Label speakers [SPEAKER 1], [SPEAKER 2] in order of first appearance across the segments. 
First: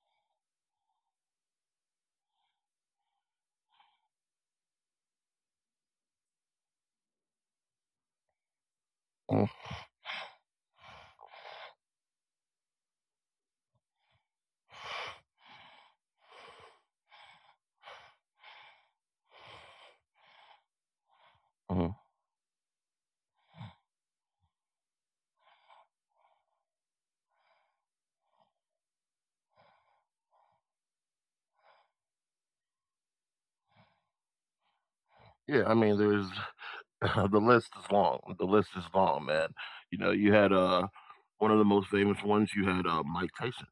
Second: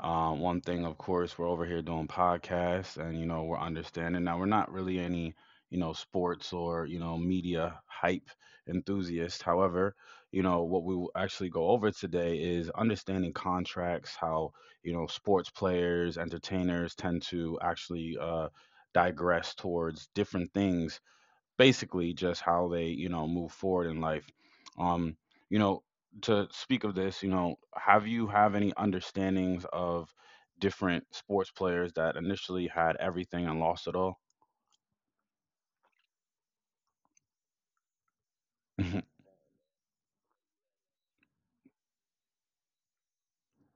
[SPEAKER 1] one thing, of course, we're over here doing podcasts, and you know, we're understanding now. We're not really any, you know, sports or you know, media hype enthusiasts. However, you know, what we will actually go over today is understanding contracts, how you know, sports players, entertainers tend to actually digress towards different things,
[SPEAKER 2] Mm-hmm.
[SPEAKER 1] basically just how they you know move forward in life. um you know, to speak of this, you know, have any understandings of different sports players that initially had everything and lost it all?
[SPEAKER 2] Yeah, I mean, there's the list is long. The list is
[SPEAKER 1] Mhm.
[SPEAKER 2] long, man. You know, you had one of the most famous ones. You had Mike Tyson.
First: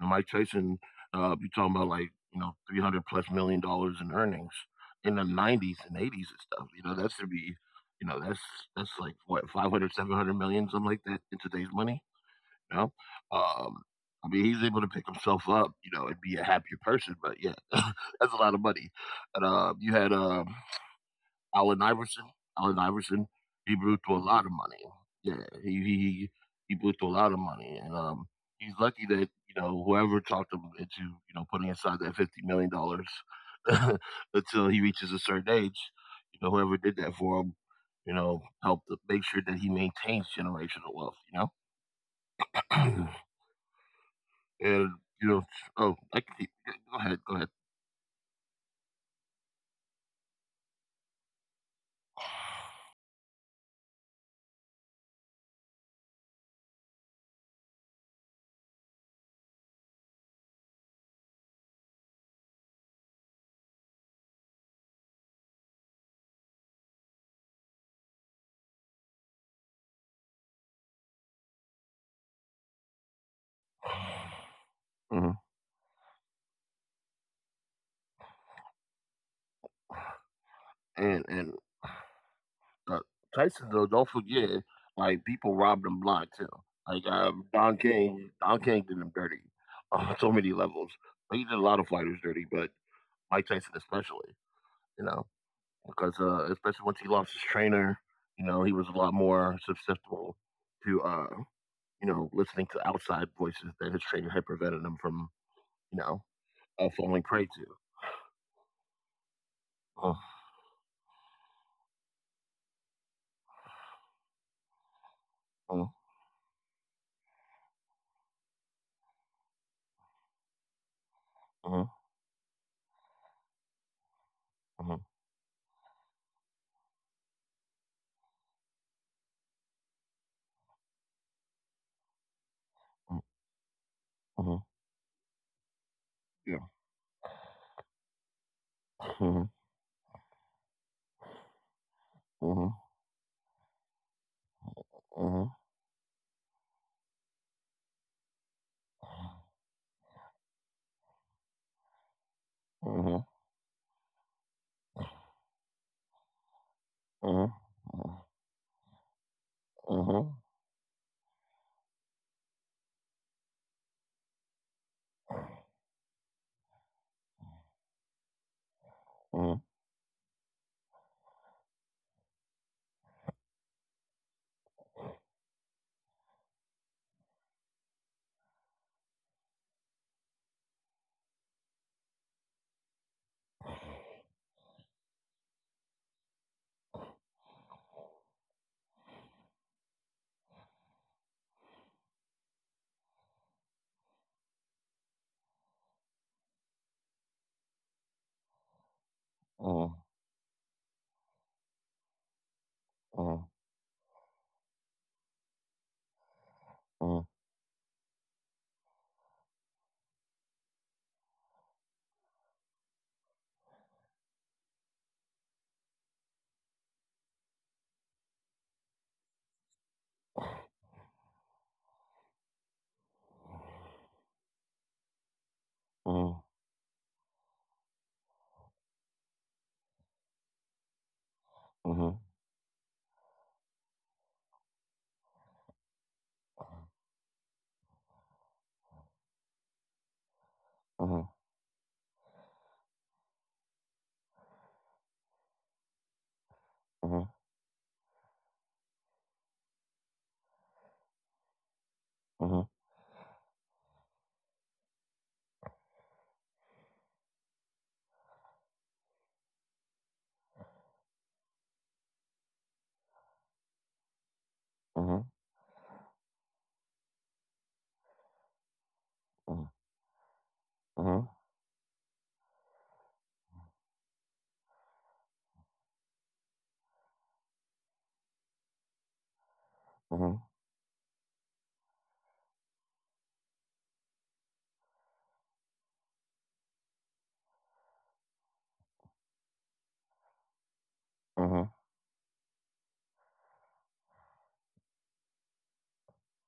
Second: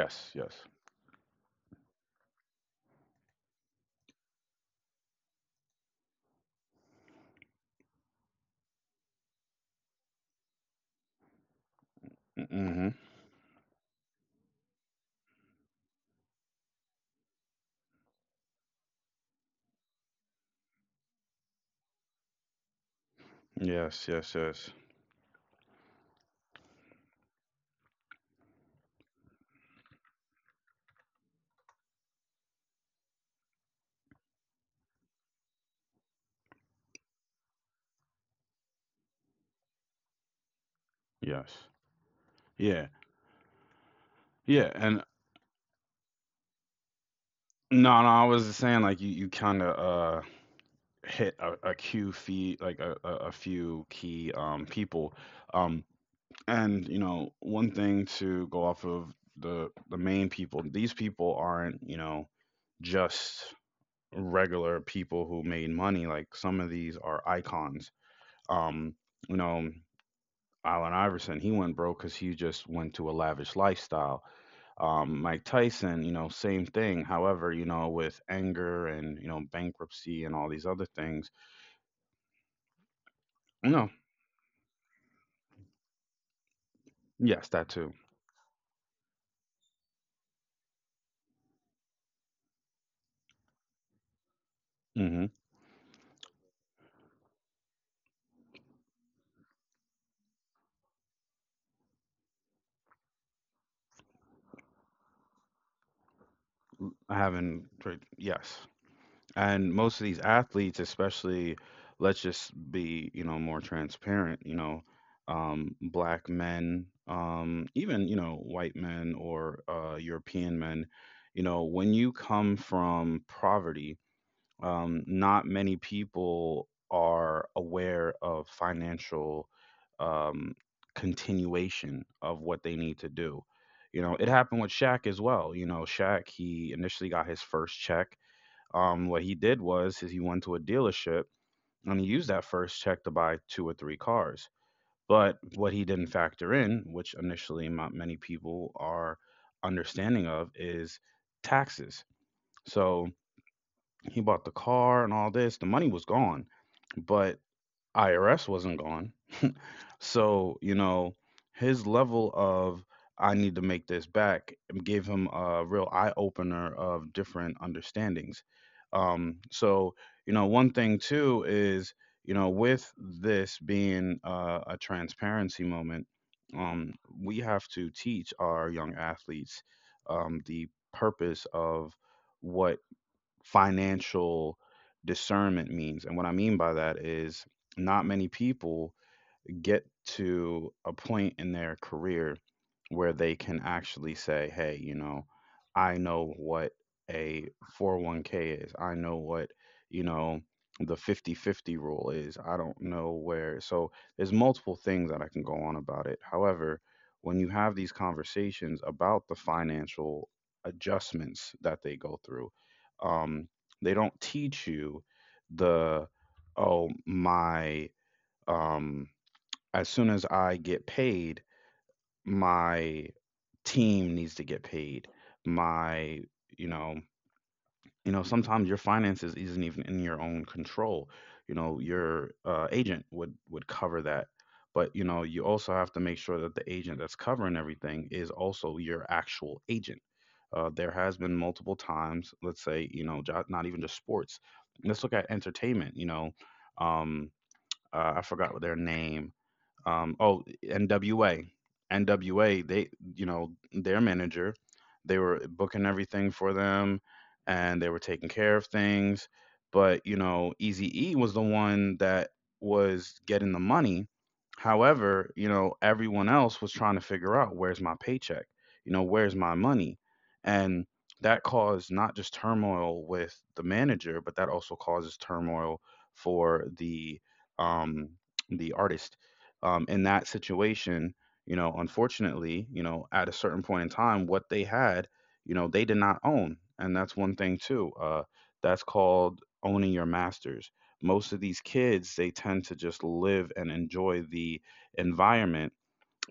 [SPEAKER 2] And Mike
[SPEAKER 1] yes.
[SPEAKER 2] Tyson, you talking about like you know $300 plus million in earnings in the 90s and 80s and stuff. You know, that's to be, you know, that's like what 500, 700 million, something like that in today's money.
[SPEAKER 1] Mm-hmm.
[SPEAKER 2] You know? Um, I mean, he's able to pick himself up, you know, and be a happier person. But yeah, that's a lot of money. And you had Allen Iverson. Allen Iverson, he blew
[SPEAKER 1] Yes,
[SPEAKER 2] through a
[SPEAKER 1] yes,
[SPEAKER 2] lot of
[SPEAKER 1] yes.
[SPEAKER 2] money. Yeah, he blew through a lot of money, and he's lucky that you know whoever talked him into you know putting aside that $50 million until he reaches a certain age. You know, whoever did that for him, you know, helped to make sure that he maintains generational wealth.
[SPEAKER 1] Yes.
[SPEAKER 2] You
[SPEAKER 1] Yeah,
[SPEAKER 2] know.
[SPEAKER 1] yeah. And
[SPEAKER 2] And, you know, oh, I can keep go ahead, go ahead.
[SPEAKER 1] no, no, I was just saying, like you kind of hit a few feet, like a few key people. um and you know, one thing to go off of, the main people, these people aren't you know just regular people who made money. Like some of these are icons. um you know, Allen Iverson, he went broke cuz he just went to a lavish lifestyle.
[SPEAKER 2] Mhm.
[SPEAKER 1] Mike Tyson, you know, same thing, however, you know, with anger and you know bankruptcy and all these other
[SPEAKER 2] And
[SPEAKER 1] things,
[SPEAKER 2] and, uh, Tyson,
[SPEAKER 1] you
[SPEAKER 2] though,
[SPEAKER 1] know.
[SPEAKER 2] don't forget, like, people robbed him blind too. Like,
[SPEAKER 1] Yes,
[SPEAKER 2] Don
[SPEAKER 1] that too.
[SPEAKER 2] King Don King did him dirty on so many levels. But he did a lot of fighters dirty, but Mike Tyson especially, you know,
[SPEAKER 1] Mhm.
[SPEAKER 2] because, especially once he lost his trainer, you know, he was a lot more susceptible to, you know, listening to outside voices that his trainer had prevented him from, you know, falling
[SPEAKER 1] I
[SPEAKER 2] prey to.
[SPEAKER 1] haven't like, yes. And
[SPEAKER 2] Mhm.
[SPEAKER 1] most of these athletes, especially, let's just be, you know, more transparent, you know,
[SPEAKER 2] Uh
[SPEAKER 1] black men, even, you know, white men or European men, you know,
[SPEAKER 2] mhm.
[SPEAKER 1] when you come from poverty,
[SPEAKER 2] Mhm.
[SPEAKER 1] not many people are aware of financial um, continuation of what they need to do. You know, it
[SPEAKER 2] Mhm.
[SPEAKER 1] happened with Shaq as well. You know, Shaq,
[SPEAKER 2] Yeah.
[SPEAKER 1] he initially got his first check.
[SPEAKER 2] Uh
[SPEAKER 1] What
[SPEAKER 2] huh.
[SPEAKER 1] he did was is he went to a dealership and he used
[SPEAKER 2] Uh
[SPEAKER 1] that
[SPEAKER 2] huh.
[SPEAKER 1] first check to buy two or three cars.
[SPEAKER 2] Uh
[SPEAKER 1] But what he didn't factor in, which initially not many people are understanding of, is taxes.
[SPEAKER 2] huh.
[SPEAKER 1] So he bought the car and all this. The money was gone,
[SPEAKER 2] Uh huh.
[SPEAKER 1] but
[SPEAKER 2] Uh
[SPEAKER 1] IRS wasn't gone.
[SPEAKER 2] mhm.
[SPEAKER 1] So, you know, his level of I need to make this back gave him a real eye opener of different understandings. So, you know, one thing too is, you know, with this being a transparency moment, um, we have to teach our young athletes the purpose of what financial discernment means. And what I mean by that is, not many people get to a point in their career where they can actually say, hey, you know, I know what a 401(k) is. I know what,
[SPEAKER 2] Uh huh.
[SPEAKER 1] you know, the 50/50 rule is. I don't know
[SPEAKER 2] Uh
[SPEAKER 1] where. So there's multiple things that I can go on about it. However,
[SPEAKER 2] mhm.
[SPEAKER 1] when you have these conversations about the financial adjustments that they go through, um, they don't teach you the, oh, my, um, as soon as I get paid, my team needs to get paid.
[SPEAKER 2] Uh
[SPEAKER 1] My, you know, you know, sometimes your finances isn't even in your own control. You know,
[SPEAKER 2] mhm.
[SPEAKER 1] your agent would cover that, but you know, you also have to make sure that the agent that's covering everything is also your actual agent. There has been multiple times, let's say, you know, not even just sports. Let's look at entertainment. You know,
[SPEAKER 2] Mhm.
[SPEAKER 1] um, I forgot their name. Oh, NWA,
[SPEAKER 2] Uh
[SPEAKER 1] NWA. They, you know, their manager, they were booking everything for them, and they were taking care of things. But you know, Eazy E was the one that was getting the money. However, you know, everyone else was trying to figure out, where's my paycheck? You know, where's my money? And that caused not just turmoil with the manager, but that also causes turmoil for um, the artist, in
[SPEAKER 2] huh.
[SPEAKER 1] that situation. You know, unfortunately, you know, at a certain point in time, what they had, you know, they did not own. And that's one thing too. That's called owning your masters. Most of
[SPEAKER 2] Uh
[SPEAKER 1] these kids, they tend to just live and enjoy the environment,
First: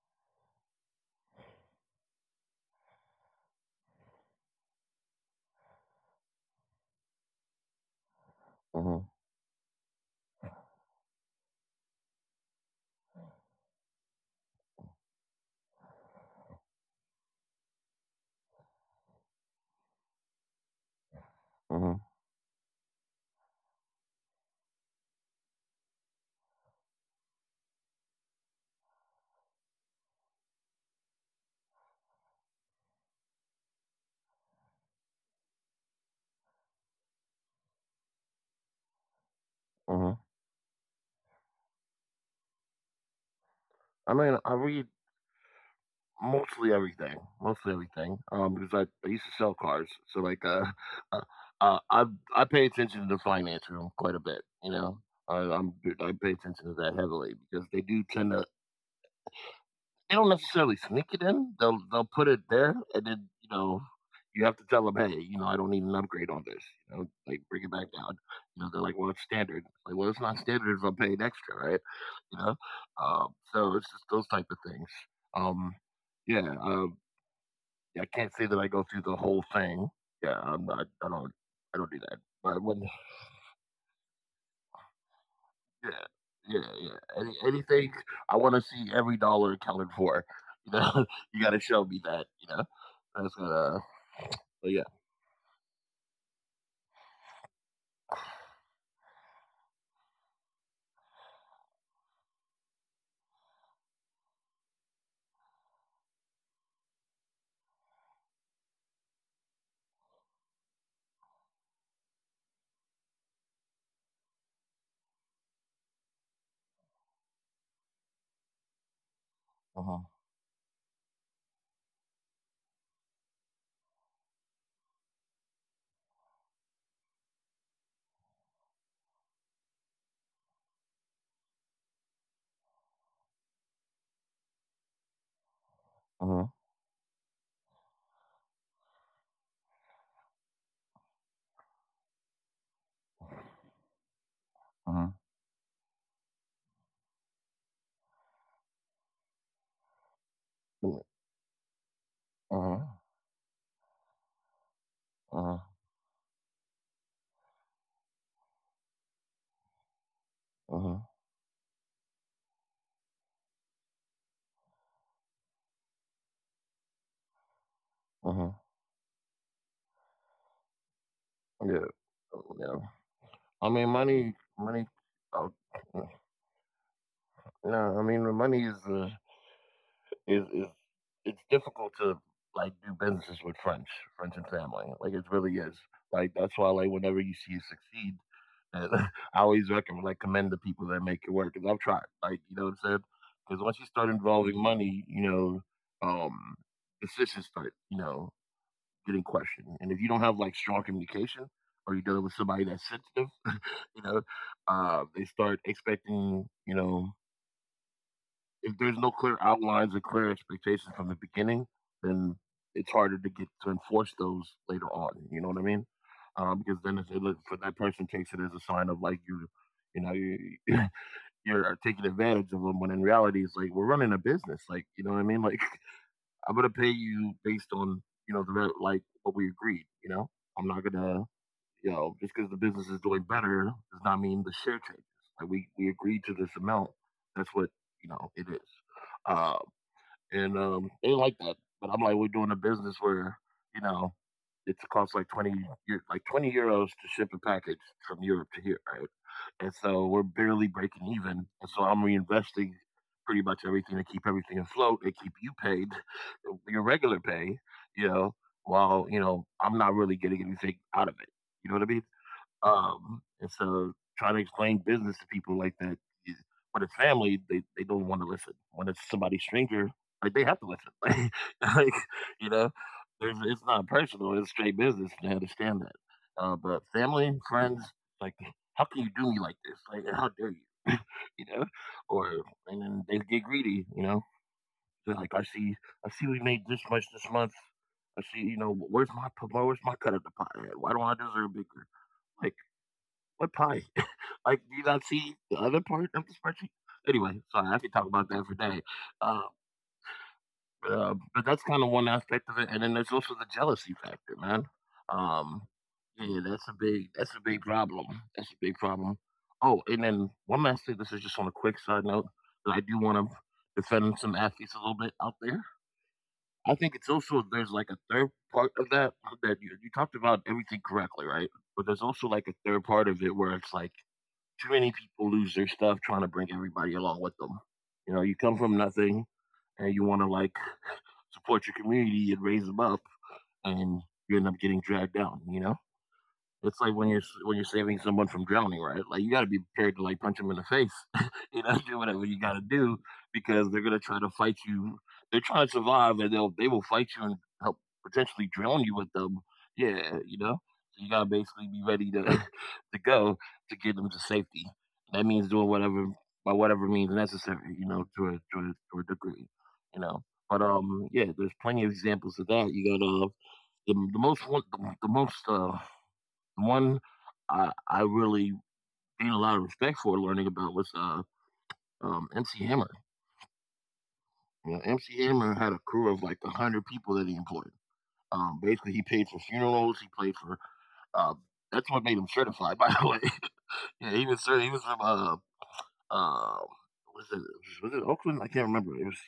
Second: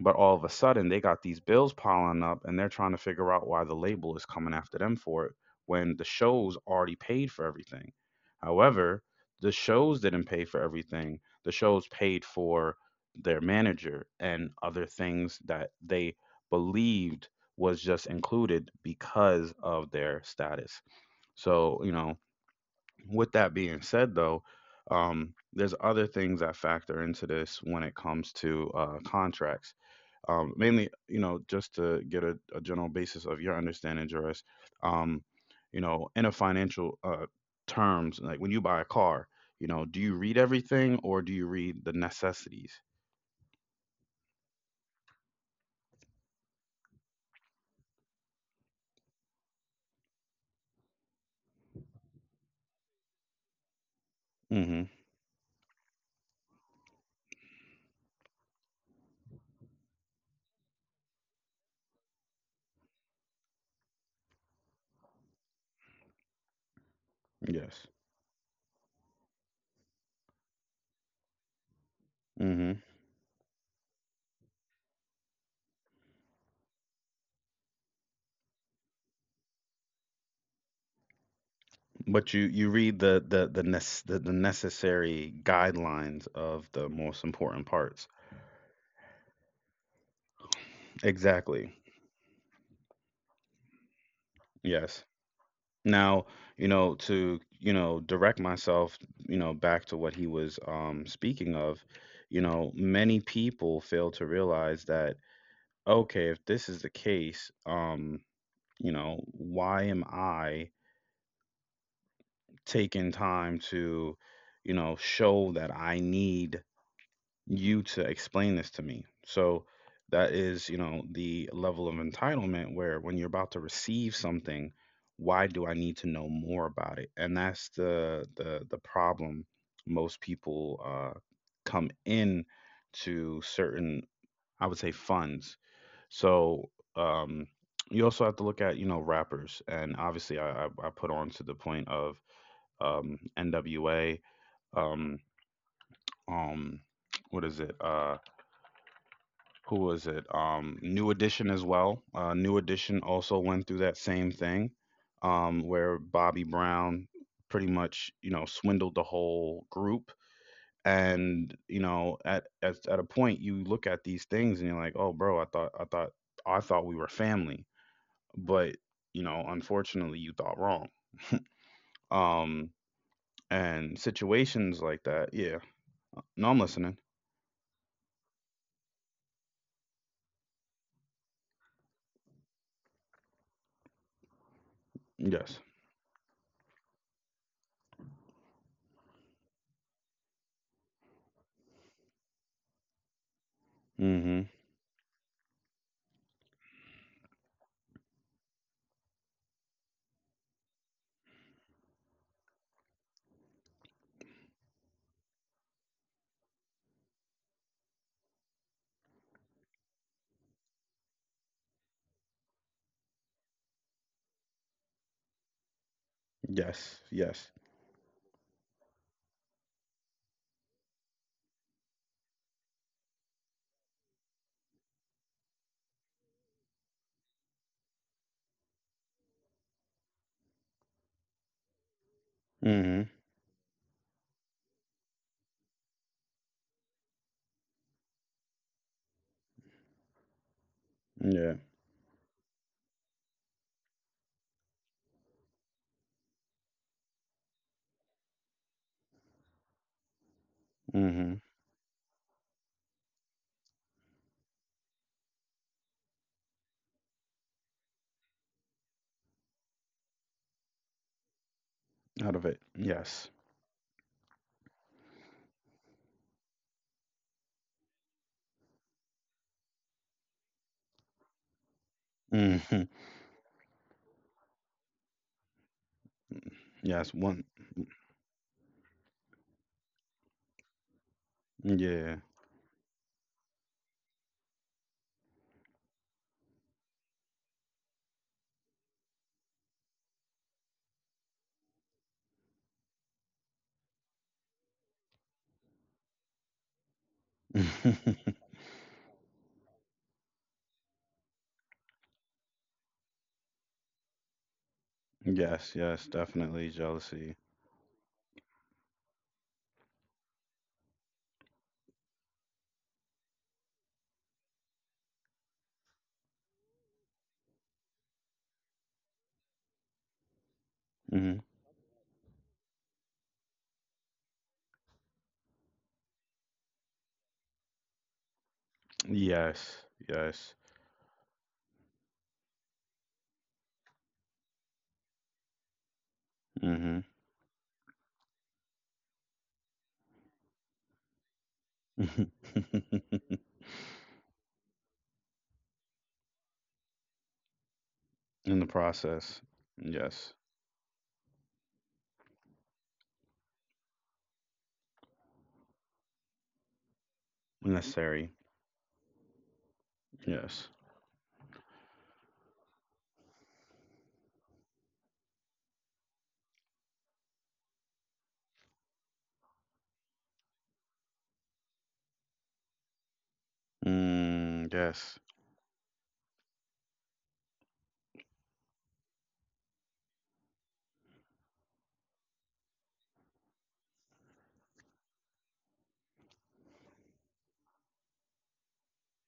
[SPEAKER 1] but all of a sudden, they got these bills piling up and they're trying to figure out why the label is coming after them for it, when the shows already paid for everything. However, the shows didn't pay for everything, the shows paid for their manager and other things that they believed was just included because of their status. So, you know, with that being said, though, there's other things that factor into this when it comes to contracts, mainly, you know, just to get a general basis of your understanding, Juris. Um, you know, in a financial terms, like when you buy a car, you know, do
[SPEAKER 2] huh.
[SPEAKER 1] you read everything or do you read the necessities?
[SPEAKER 2] I mean, I read mostly everything, mostly everything. Because I used to sell cars, so like uh, uh, I I pay attention to the finance room quite a bit. You
[SPEAKER 1] Mm-hmm.
[SPEAKER 2] know, I, I'm I pay attention to that heavily because they do tend to. They don't necessarily sneak it in. They'll put it there, and then you know you have to tell them, hey, you know, I don't need an upgrade on this. You know, like bring it back
[SPEAKER 1] Yes.
[SPEAKER 2] down. You know, they're like, well, it's standard. Like, well, it's not standard if I'm paying extra, right? You know,
[SPEAKER 1] Hmm.
[SPEAKER 2] um, so it's just those type of things. Um, yeah, yeah, I can't say that I go through the whole thing. Yeah, I'm not. I don't. I don't do that.
[SPEAKER 1] But you you read the necessary
[SPEAKER 2] Yeah,
[SPEAKER 1] guidelines
[SPEAKER 2] yeah,
[SPEAKER 1] of the
[SPEAKER 2] yeah.
[SPEAKER 1] most important
[SPEAKER 2] Anything,
[SPEAKER 1] parts.
[SPEAKER 2] I want to see every dollar accounted for. You know, you got to
[SPEAKER 1] Exactly.
[SPEAKER 2] show me that. You know. I That's but yeah.
[SPEAKER 1] Yes. Now, you know, to, you know, direct myself, you know, back to what he was speaking of, you know, many people fail to realize that, okay, if this is the case, you know, why am I taking time to, you know, show that I need you to explain this to me. So
[SPEAKER 2] Uh-huh.
[SPEAKER 1] that is, you know, the level of entitlement where, when you're about to receive something, why do I need to know more about it? And that's the problem most people come in to certain, I would say, funds.
[SPEAKER 2] Uh-huh.
[SPEAKER 1] So um, you also have to look at, you know, rappers, and obviously, I put on to the point of NWA,
[SPEAKER 2] Uh-huh.
[SPEAKER 1] um, um, what is it? Who was it?
[SPEAKER 2] Mm.
[SPEAKER 1] New Edition as well. New
[SPEAKER 2] Uh-huh.
[SPEAKER 1] Edition also went through that same thing,
[SPEAKER 2] Uh-huh.
[SPEAKER 1] where Bobby Brown pretty much you know swindled the whole group.
[SPEAKER 2] Uh-huh.
[SPEAKER 1] And you know, at a point, you look at these things and you're like, oh, bro, I thought we were family,
[SPEAKER 2] Uh-huh.
[SPEAKER 1] but you know, unfortunately, you thought wrong.
[SPEAKER 2] Yeah. Oh,
[SPEAKER 1] Um,
[SPEAKER 2] yeah. I mean
[SPEAKER 1] and
[SPEAKER 2] money
[SPEAKER 1] situations
[SPEAKER 2] money
[SPEAKER 1] like that,
[SPEAKER 2] oh,
[SPEAKER 1] yeah. No, I'm listening.
[SPEAKER 2] no, I mean the money is is is it's difficult to like do businesses with friends, and family. Like it
[SPEAKER 1] Yes.
[SPEAKER 2] really is. Like that's why like whenever you see it succeed and I always recommend like commend the people that make it work because I've tried. Like you know what I'm saying? Because once you start
[SPEAKER 1] Mm-hmm.
[SPEAKER 2] involving money, you know, um, decisions start. You know, getting questioned. And if you don't have like strong communication or you're dealing with somebody that's sensitive, you know, they start expecting, you know, if there's no clear outlines or clear expectations from the beginning, then it's harder to get to enforce those later on. You know what I mean? Because
[SPEAKER 1] Yes.
[SPEAKER 2] then
[SPEAKER 1] Yes.
[SPEAKER 2] for that person takes it as a sign of like you know, you you're taking advantage of them. When in reality, it's like we're running a business. Like you know what I mean? Like I'm gonna pay you based on you know like what we agreed. You know, I'm not gonna you know just because
[SPEAKER 1] Mm-hmm.
[SPEAKER 2] the business is doing better does not mean the share changes. Like we agreed to this amount. That's what you know it is. Uh,
[SPEAKER 1] Yeah.
[SPEAKER 2] and they like that. But I'm like, we're doing a business where you know it costs like €20 to ship a package from Europe to here, right? And so we're
[SPEAKER 1] Mhm.
[SPEAKER 2] barely breaking even, and so I'm reinvesting pretty much everything to keep everything afloat and keep you paid your regular pay, you know, while you know I'm not really getting anything out of it. You know what
[SPEAKER 1] Out
[SPEAKER 2] I
[SPEAKER 1] of
[SPEAKER 2] mean?
[SPEAKER 1] it. Yes.
[SPEAKER 2] And so trying to explain business to people like that, is- when it's family, they don't want to listen. When it's somebody stranger, like they have to listen. Like,
[SPEAKER 1] Mhm.
[SPEAKER 2] you know, it's not personal. It's straight business. They understand that.
[SPEAKER 1] Yes.
[SPEAKER 2] But
[SPEAKER 1] One.
[SPEAKER 2] family, friends, like, how can you do me like this? Like, how dare you? you know,
[SPEAKER 1] Yeah.
[SPEAKER 2] or and then they get greedy. You know, they're like, I see, we made this much this month. I see, you know, where's my cut of the pie at? Why don't I deserve bigger? Like, what pie? Like, do you not see the other part of the spreadsheet? Anyway, sorry, I could talk about that for a day. Uh, but that's kind of one aspect of it, and then there's also the jealousy factor, man.
[SPEAKER 1] Yes.
[SPEAKER 2] Um,
[SPEAKER 1] Yes.
[SPEAKER 2] yeah,
[SPEAKER 1] Definitely jealousy.
[SPEAKER 2] that's a big problem. That's a big problem. Oh, and then one last thing. This is just on a quick side note that I do want to defend some athletes a little bit out there. I think it's also there's like a third part of that that you talked about everything correctly,
[SPEAKER 1] Hmm.
[SPEAKER 2] right? But there's also like a third part of it where it's like too many people lose their stuff trying to bring everybody along with them. You know, you come from nothing
[SPEAKER 1] Yes.
[SPEAKER 2] and you want to
[SPEAKER 1] Yes.
[SPEAKER 2] like support your community and raise them up, and you end up getting dragged down, you know? It's
[SPEAKER 1] Hmm.
[SPEAKER 2] like when when you're saving someone from drowning, right? Like you got to be prepared to like punch them in the face, you know, do whatever you got to do because they're gonna try to fight you. They're trying to survive, and they will fight you and help
[SPEAKER 1] In
[SPEAKER 2] potentially
[SPEAKER 1] the
[SPEAKER 2] drown you with
[SPEAKER 1] process.
[SPEAKER 2] them. Yeah,
[SPEAKER 1] Yes.
[SPEAKER 2] you know, so you gotta basically be ready to to go to get them to safety. That means doing whatever by whatever means necessary, you know,
[SPEAKER 1] Necessary.
[SPEAKER 2] to a degree, you know.
[SPEAKER 1] Yes.
[SPEAKER 2] But yeah, there's plenty of examples of that. You got the most one I really gained a lot of respect for learning about was MC Hammer.
[SPEAKER 1] Mm,
[SPEAKER 2] You know,
[SPEAKER 1] yes.
[SPEAKER 2] MC Hammer had a crew of like 100 people that he employed. Basically, he paid for funerals. He paid for. Uh, that's what made him certified, by the way. yeah, he was from uh was it was it Oakland? I can't remember. It was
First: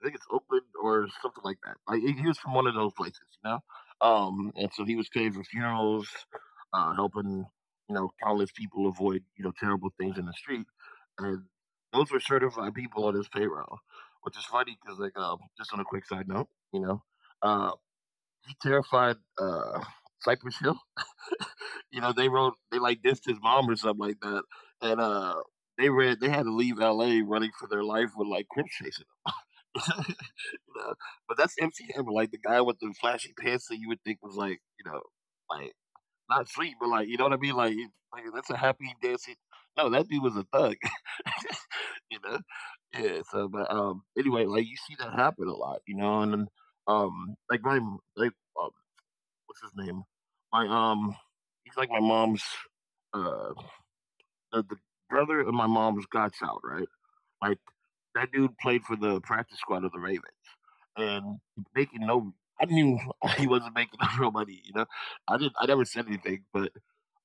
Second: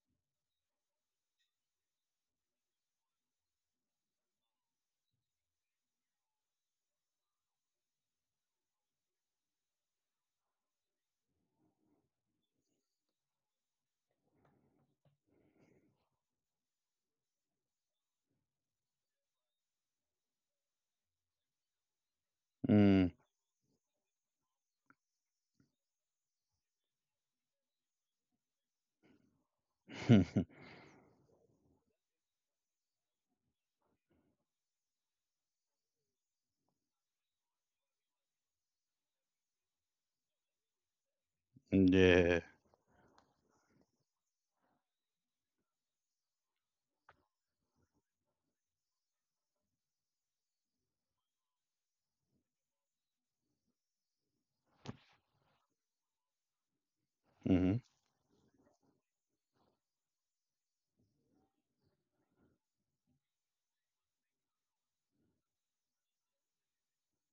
[SPEAKER 2] I think it's Oakland or something like that. Like he was from one of those places, you know. And so he was paid for funerals, helping you know countless people avoid you know terrible things in the street, and those were certified people on his payroll, which is funny because like just on a quick side note, you know, uh, he terrified Cypress Hill. You know, they like
[SPEAKER 1] Mm.
[SPEAKER 2] dissed his mom or something like that, and they had to leave L.A. running for their life with like Crips chasing them. you know. But that's MC Hammer, like the guy with the flashy pants that you would think was like, you know, like not street, but like you know what I mean, like, that's a happy dancing. No, that dude was a thug, you know.
[SPEAKER 1] Yeah.
[SPEAKER 2] Yeah. So, but anyway, like you see that happen a lot, you know, and then, like my like um, what's his name? My he's like my mom's uh the brother of my mom's godchild, right? Like
[SPEAKER 1] Mhm.
[SPEAKER 2] that dude played for the practice squad of the Ravens and making no I didn't even he wasn't making no real money, you know. I never said anything, but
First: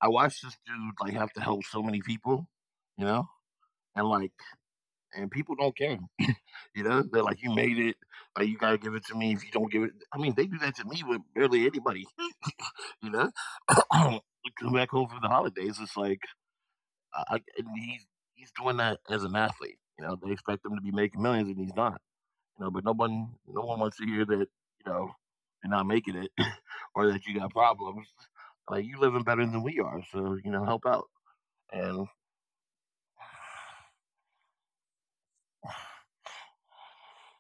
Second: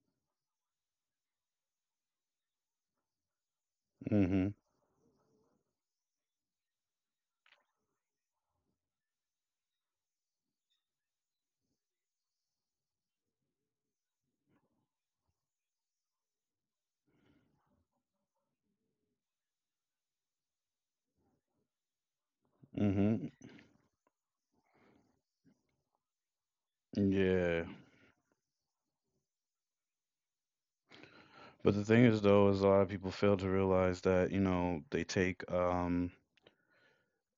[SPEAKER 2] I watched this dude like have to help so many people, you know? And like
[SPEAKER 1] Mhm.
[SPEAKER 2] and people don't care. you know, they're like, you made it, like you gotta give it to me if you don't give it I mean, they do that to me with barely anybody, you know? Come back home from the holidays, it's like I- and he's doing that as an athlete. You know, they expect him to be making millions and he's not, you know, but
[SPEAKER 1] Mhm.
[SPEAKER 2] no one wants to hear that, you know, you're not making it or that you got
[SPEAKER 1] Yeah.
[SPEAKER 2] problems. Like you living better than we are, so you know, help out.
[SPEAKER 1] But the
[SPEAKER 2] And
[SPEAKER 1] thing is, though, is a lot of people fail to realize that you know they take um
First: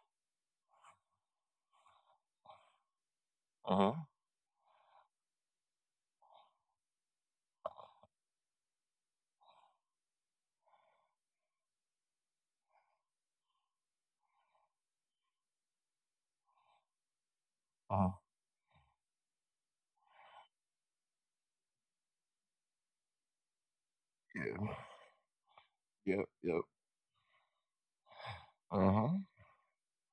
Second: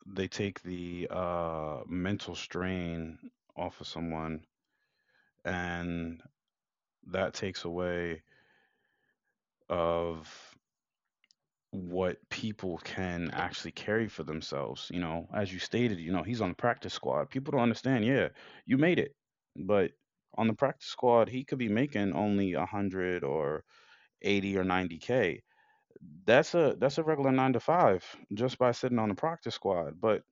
[SPEAKER 1] they take the mental strain
[SPEAKER 2] uh
[SPEAKER 1] off of
[SPEAKER 2] huh,
[SPEAKER 1] someone, and that takes away of what people can actually carry for themselves. You know, as you stated, you know, he's on the practice squad, people don't understand,
[SPEAKER 2] uh huh,
[SPEAKER 1] yeah, you made it, but on the practice squad he could be making only 100 or 80 or
[SPEAKER 2] yeah,
[SPEAKER 1] 90K.
[SPEAKER 2] yep,
[SPEAKER 1] that's a
[SPEAKER 2] yep,
[SPEAKER 1] that's a regular 9 to 5, just by
[SPEAKER 2] uh
[SPEAKER 1] sitting on the
[SPEAKER 2] huh,
[SPEAKER 1] practice squad, but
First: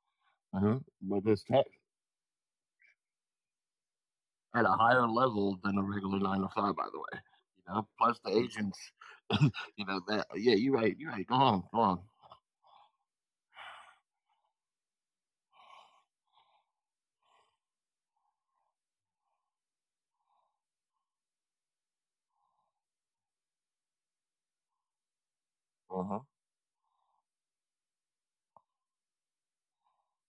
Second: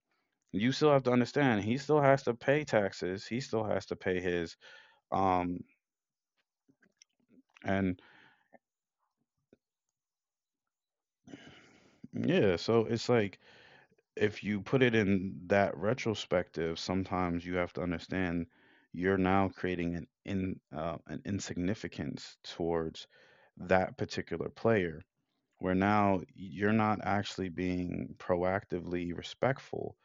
[SPEAKER 2] uh
[SPEAKER 1] you
[SPEAKER 2] huh.
[SPEAKER 1] still have to
[SPEAKER 2] But it's
[SPEAKER 1] understand, he still has to pay taxes, he still has to pay his
[SPEAKER 2] at a higher
[SPEAKER 1] um
[SPEAKER 2] level than a regular nine to five, by the way. You know,
[SPEAKER 1] and
[SPEAKER 2] plus the agents, you know that. Yeah, you're right. You're right. Go on, go on.
[SPEAKER 1] yeah, so it's like, if you put it in that retrospective, sometimes you have to understand, you're now creating an insignificance towards that particular player, where
[SPEAKER 2] Uh huh,
[SPEAKER 1] now you're not actually being proactively respectful,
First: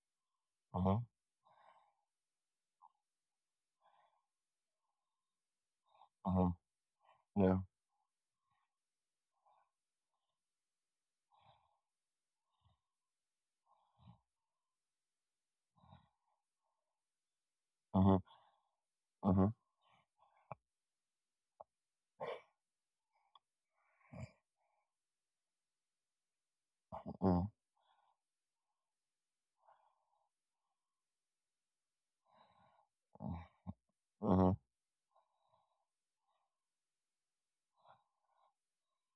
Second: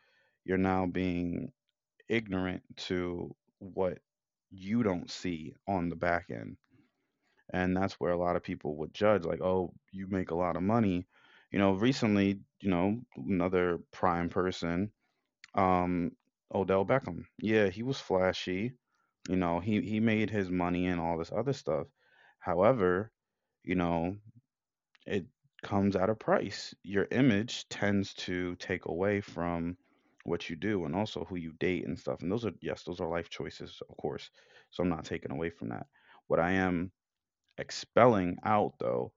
[SPEAKER 1] you're
[SPEAKER 2] uh
[SPEAKER 1] now
[SPEAKER 2] huh,
[SPEAKER 1] being ignorant to what you don't see on the back
[SPEAKER 2] uh huh.
[SPEAKER 1] end.
[SPEAKER 2] Yeah,
[SPEAKER 1] And that's where a lot of people would judge, like, oh, you make a lot of money. You know, recently, you know, another prime person, um Odell Beckham, yeah, he was
[SPEAKER 2] uh huh,
[SPEAKER 1] flashy.
[SPEAKER 2] uh
[SPEAKER 1] You
[SPEAKER 2] huh,
[SPEAKER 1] know, he made his money and all this other stuff. However, you know, it comes at a price.
[SPEAKER 2] uh
[SPEAKER 1] Your
[SPEAKER 2] huh,
[SPEAKER 1] image tends to take away from what you do, and also who you date and stuff, and those are, yes, those are life choices, of course.
[SPEAKER 2] uh huh.
[SPEAKER 1] So I'm not taking away from that. What I am expelling out, though,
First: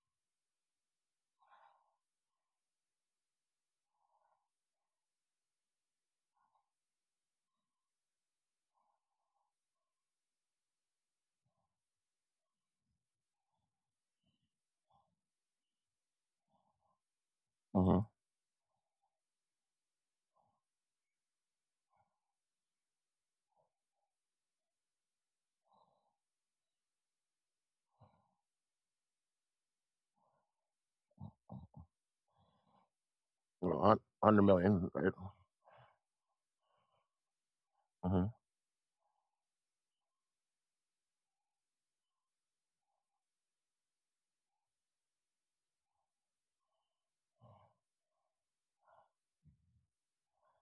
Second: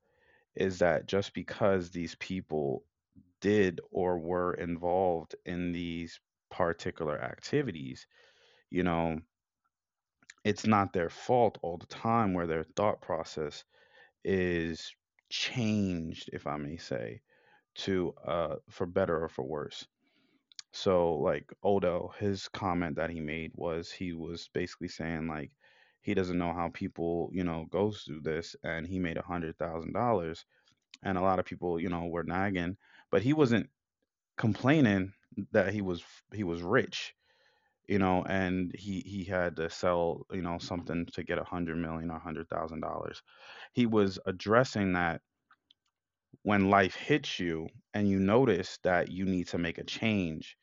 [SPEAKER 1] is that just because these people did or were involved in these particular activities, you know, it's not their fault all the time, where their thought process is changed, if I may say,
[SPEAKER 2] Uh huh.
[SPEAKER 1] to for better or for worse. So, like Odo, his comment that he made was, he was basically saying, like, he doesn't know how people, you know, goes through this, and he made $100,000, and a lot of people, you know, were nagging, but he wasn't
[SPEAKER 2] Well, 100 million,
[SPEAKER 1] complaining
[SPEAKER 2] right?
[SPEAKER 1] that he was rich, you
[SPEAKER 2] Uh
[SPEAKER 1] know,
[SPEAKER 2] huh.
[SPEAKER 1] and he had to sell, you know, something to get 100 million or $100,000. He was addressing that when life hits you and you notice that you need to make a change,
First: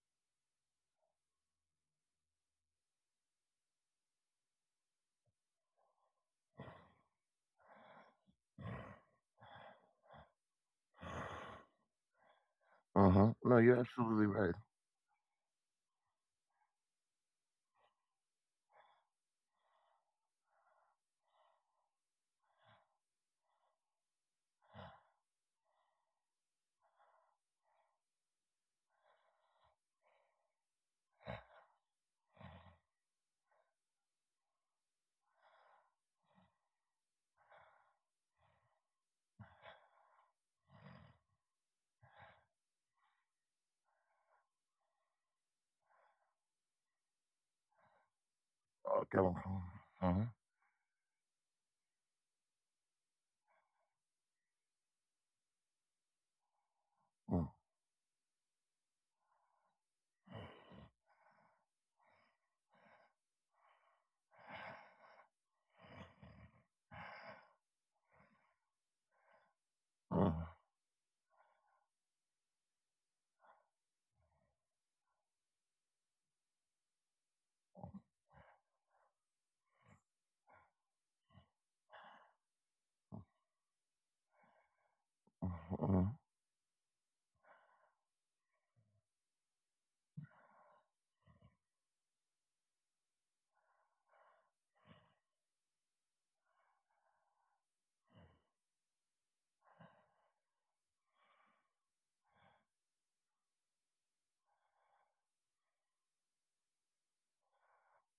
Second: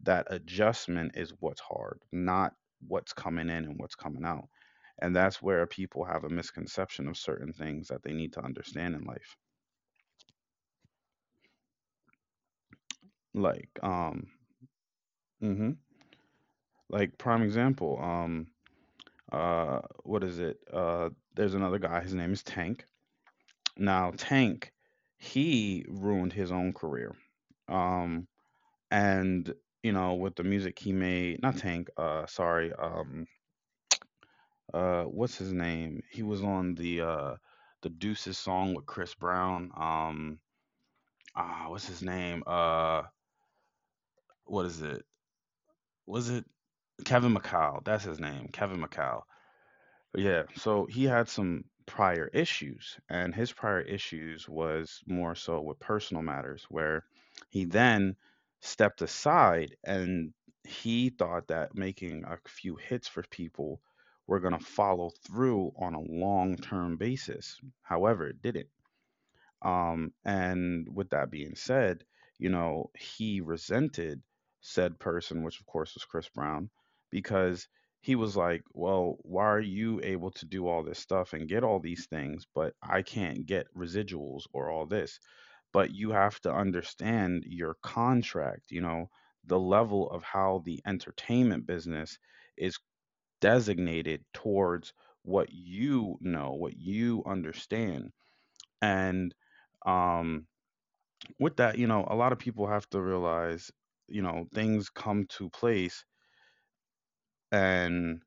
[SPEAKER 1] that adjustment is what's hard, not what's coming in and what's coming out. And that's where people have a misconception of certain things that they need to understand in life.
[SPEAKER 2] Uh-huh. No,
[SPEAKER 1] Like,
[SPEAKER 2] you're absolutely right.
[SPEAKER 1] mhm. Like prime example, what is it? There's another guy. His name is Tank. Now Tank, he ruined his own career. Um, and you know, with the music he made, not Tank. Sorry. What's his name? He was on the Deuces song with Chris Brown. What's his name? What is it? Was it Kevin McCall? That's his name, Kevin McCall.
[SPEAKER 2] Oh, uh-huh.
[SPEAKER 1] Yeah, so he had some prior issues, and his prior issues was more so with personal matters, where
[SPEAKER 2] Mm,
[SPEAKER 1] he then stepped aside and he thought that making a few hits for people were going to follow through on a long term basis. However, it didn't. Um,
[SPEAKER 2] uh-huh.
[SPEAKER 1] and with that being said, you know, he resented said person, which of course was Chris Brown, because he was like, "Well, why are you able to do all this stuff and get all these things, but I can't get residuals or all this?" But you
[SPEAKER 2] Uh-huh.
[SPEAKER 1] have to understand your contract, you know, the level of how the entertainment business is designated towards what you know, what you understand. And um with that, you know, a lot of people have to realize, you know, things come to place, and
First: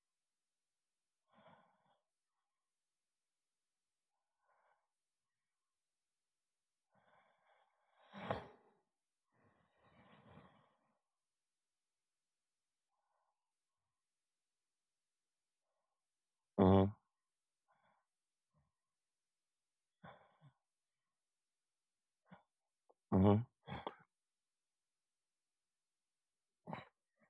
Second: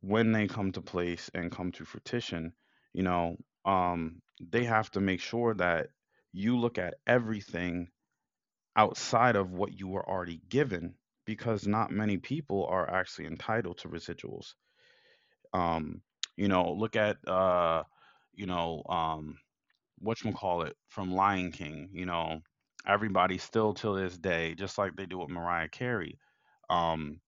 [SPEAKER 1] when they come to place and come to fruition, you know, um, they have to make sure that you look at everything outside of what you were already given, because not many people are actually entitled to residuals. Um, you know,
[SPEAKER 2] Uh-huh.
[SPEAKER 1] look at you know, um whatchamacallit from Lion King. You know, everybody
[SPEAKER 2] Uh-huh.
[SPEAKER 1] still till this day, just like they do with Mariah Carey. Um,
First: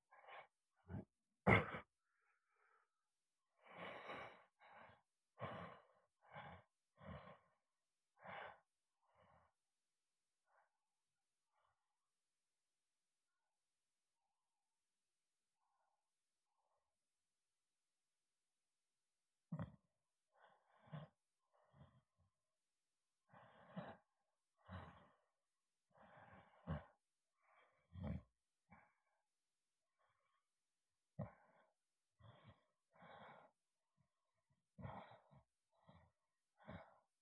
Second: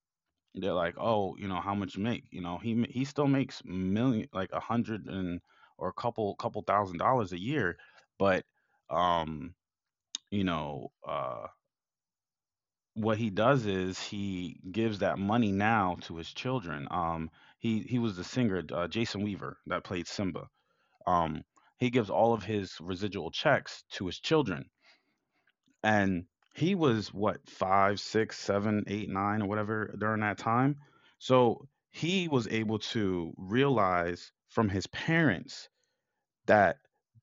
[SPEAKER 1] they're like, oh, you know, how much you make? You know, he still makes million, like a hundred and or a couple thousand dollars a year, but um, you know, uh, what he does is he gives that money now to his children. He was the singer, Jason Weaver, that played Simba. Um, he gives all of his residual checks to his children, and he was what, five six seven eight nine or whatever during that time, so he was able to realize from his parents that